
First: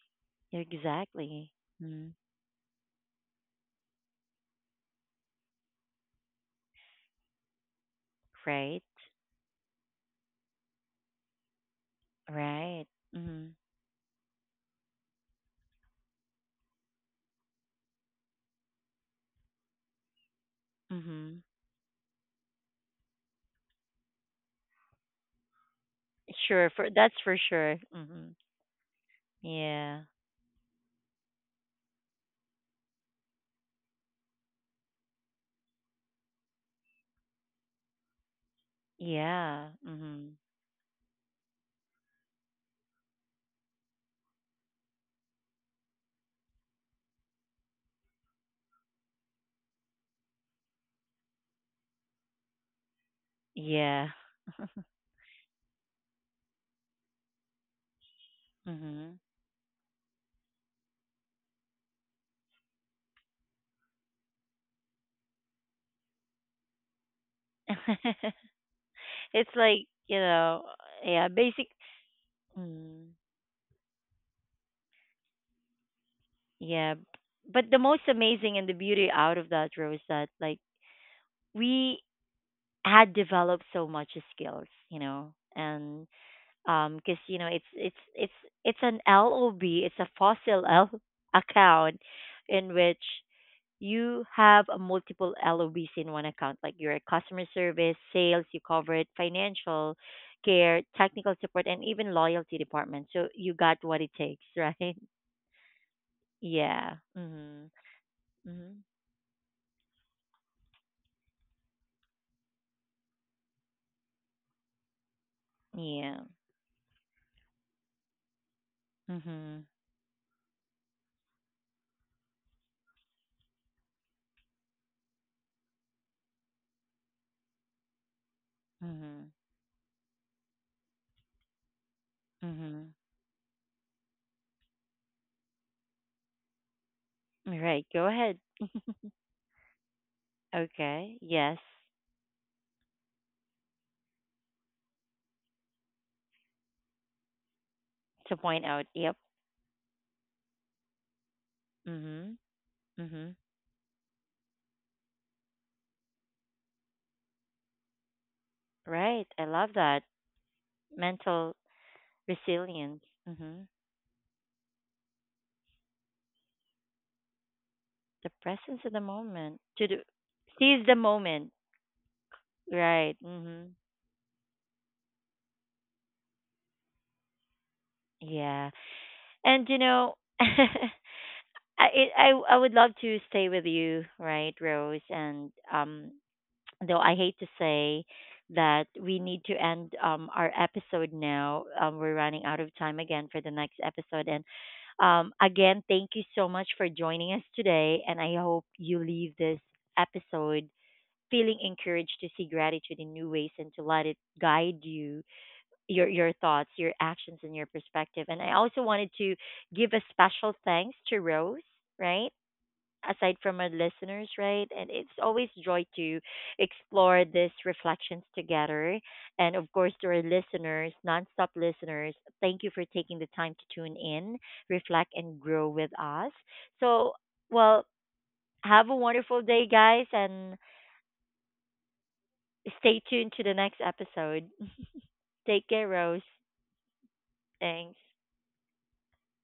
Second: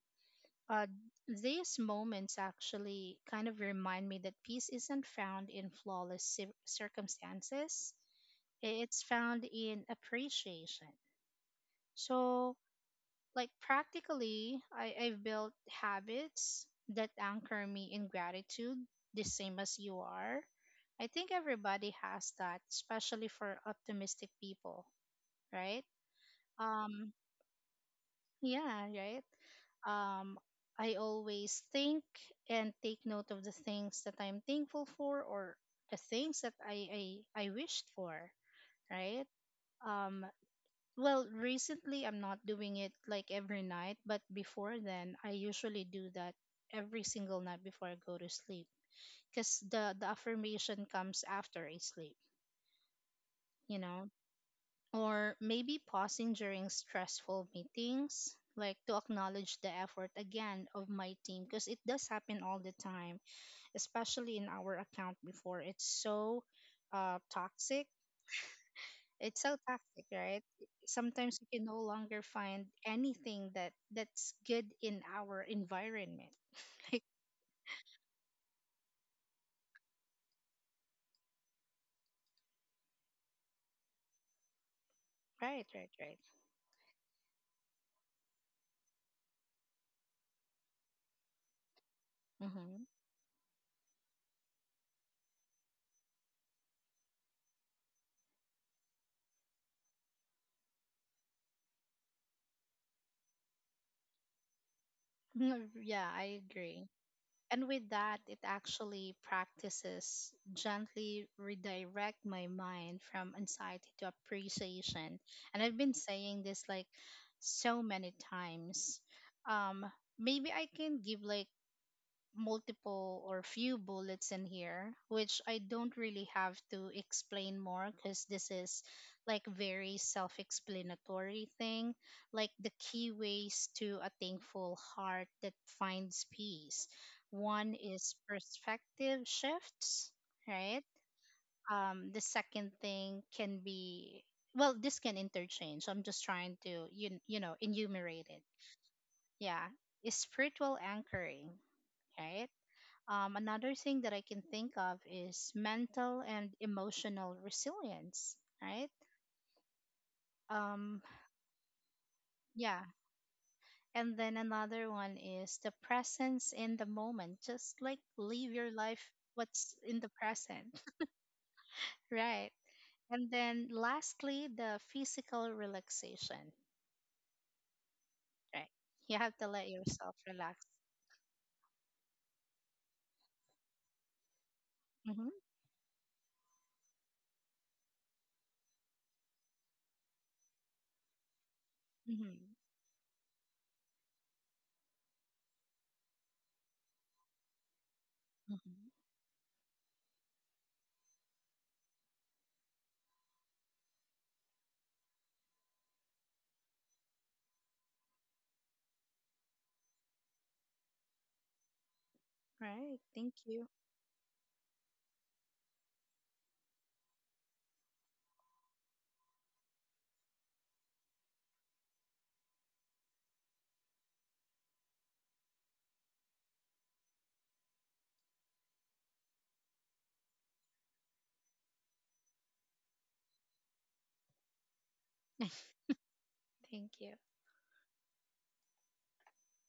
Uh,
Exactly.
these
Mm.
moments actually kind of remind me that peace isn't found in flawless circumstances,
Right.
it's found in appreciation. So,
Right.
like,
Mm.
practically, I've built habits that anchor me in gratitude, the same as you are. I think
Mm-hmm.
everybody has that, especially for optimistic people, right?
Sure. For
Um,
that's for sure. Mm-hmm.
yeah, right.
Yeah.
um, I always think and take note of the things that I'm thankful for or the things that I wished for, right?
Yeah.
Um,
Mm-hmm.
well, recently I'm not doing it like every night, but before then, I usually do that every single night before I go to sleep because the affirmation comes after I sleep, you know?
Yeah.
Or maybe pausing during stressful meetings like to
Mm-hmm.
acknowledge the effort again of my team because it does happen all the time, especially in our account before. It's so toxic. It's
it's
so
like
toxic,
you
right?
know. Yeah.
Sometimes we can
Basic.
no longer find
Mm.
anything that's good in our environment.
Yeah. But the most amazing and the beauty out of that, Rose, that like we had developed so much skills, you know,
Right, right,
and
right.
cause you know it's an LOB, it's a fossil L account in
Mm-hmm.
which you have a multiple LOBs in one account, like your customer service, sales, you covered financial care, technical support, and even loyalty department. So you got what it takes, right?
Yeah, I agree.
Yeah. Mm-hmm.
And with that, it
Mm-hmm.
actually practices gently redirect my mind from anxiety to appreciation. And I've been
Yeah.
saying this like so many times.
Mhm.
Um, maybe I can give like multiple or few bullets in here, which I don't really have to explain more because this is
Mhm.
like very self explanatory thing, like the
Mhm.
key ways to a thankful heart that finds peace. One
Right. Go
is
ahead.
perspective shifts, right?
Okay. Yes.
The second thing can be, well, this can interchange. I'm just trying to enumerate
To
it.
point out. Yep.
Yeah, is spiritual anchoring,
Mhm.
right?
Mhm.
Another thing that I can think of is mental and emotional resilience, right?
Right. I love that
Um,
mental
yeah.
resilience. Mhm.
And then another one is the presence in the moment. Just like
The
live your
presence of the
life,
moment.
what's
To do,
in the present,
seize the moment.
right?
Right.
And then
Mhm.
lastly, the physical relaxation,
Yeah.
right? You have to
And
let
you know,
yourself
I,
relax.
it, I would love to stay with you, right, Rose,
Mm-hmm,
and though I hate to say that we need to end our episode now. We're
mm-hmm,
running out of time again for the next episode. And again, thank you so much for joining us today. And I hope
mm-hmm.
you leave this episode feeling encouraged to see gratitude in new ways and to let it guide you, your thoughts, your actions, and your perspective. And I also wanted to give a special thanks to Rose, right?
Right.
Aside
Thank
from our
you.
listeners, right? And it's always joy to explore these reflections together. And of course, to our listeners, nonstop listeners, thank you for taking the time to tune in, reflect, and grow with us. So, well, have a wonderful day, guys, and stay tuned to the next episode. Take care, Rose.
Thank you.
Thanks.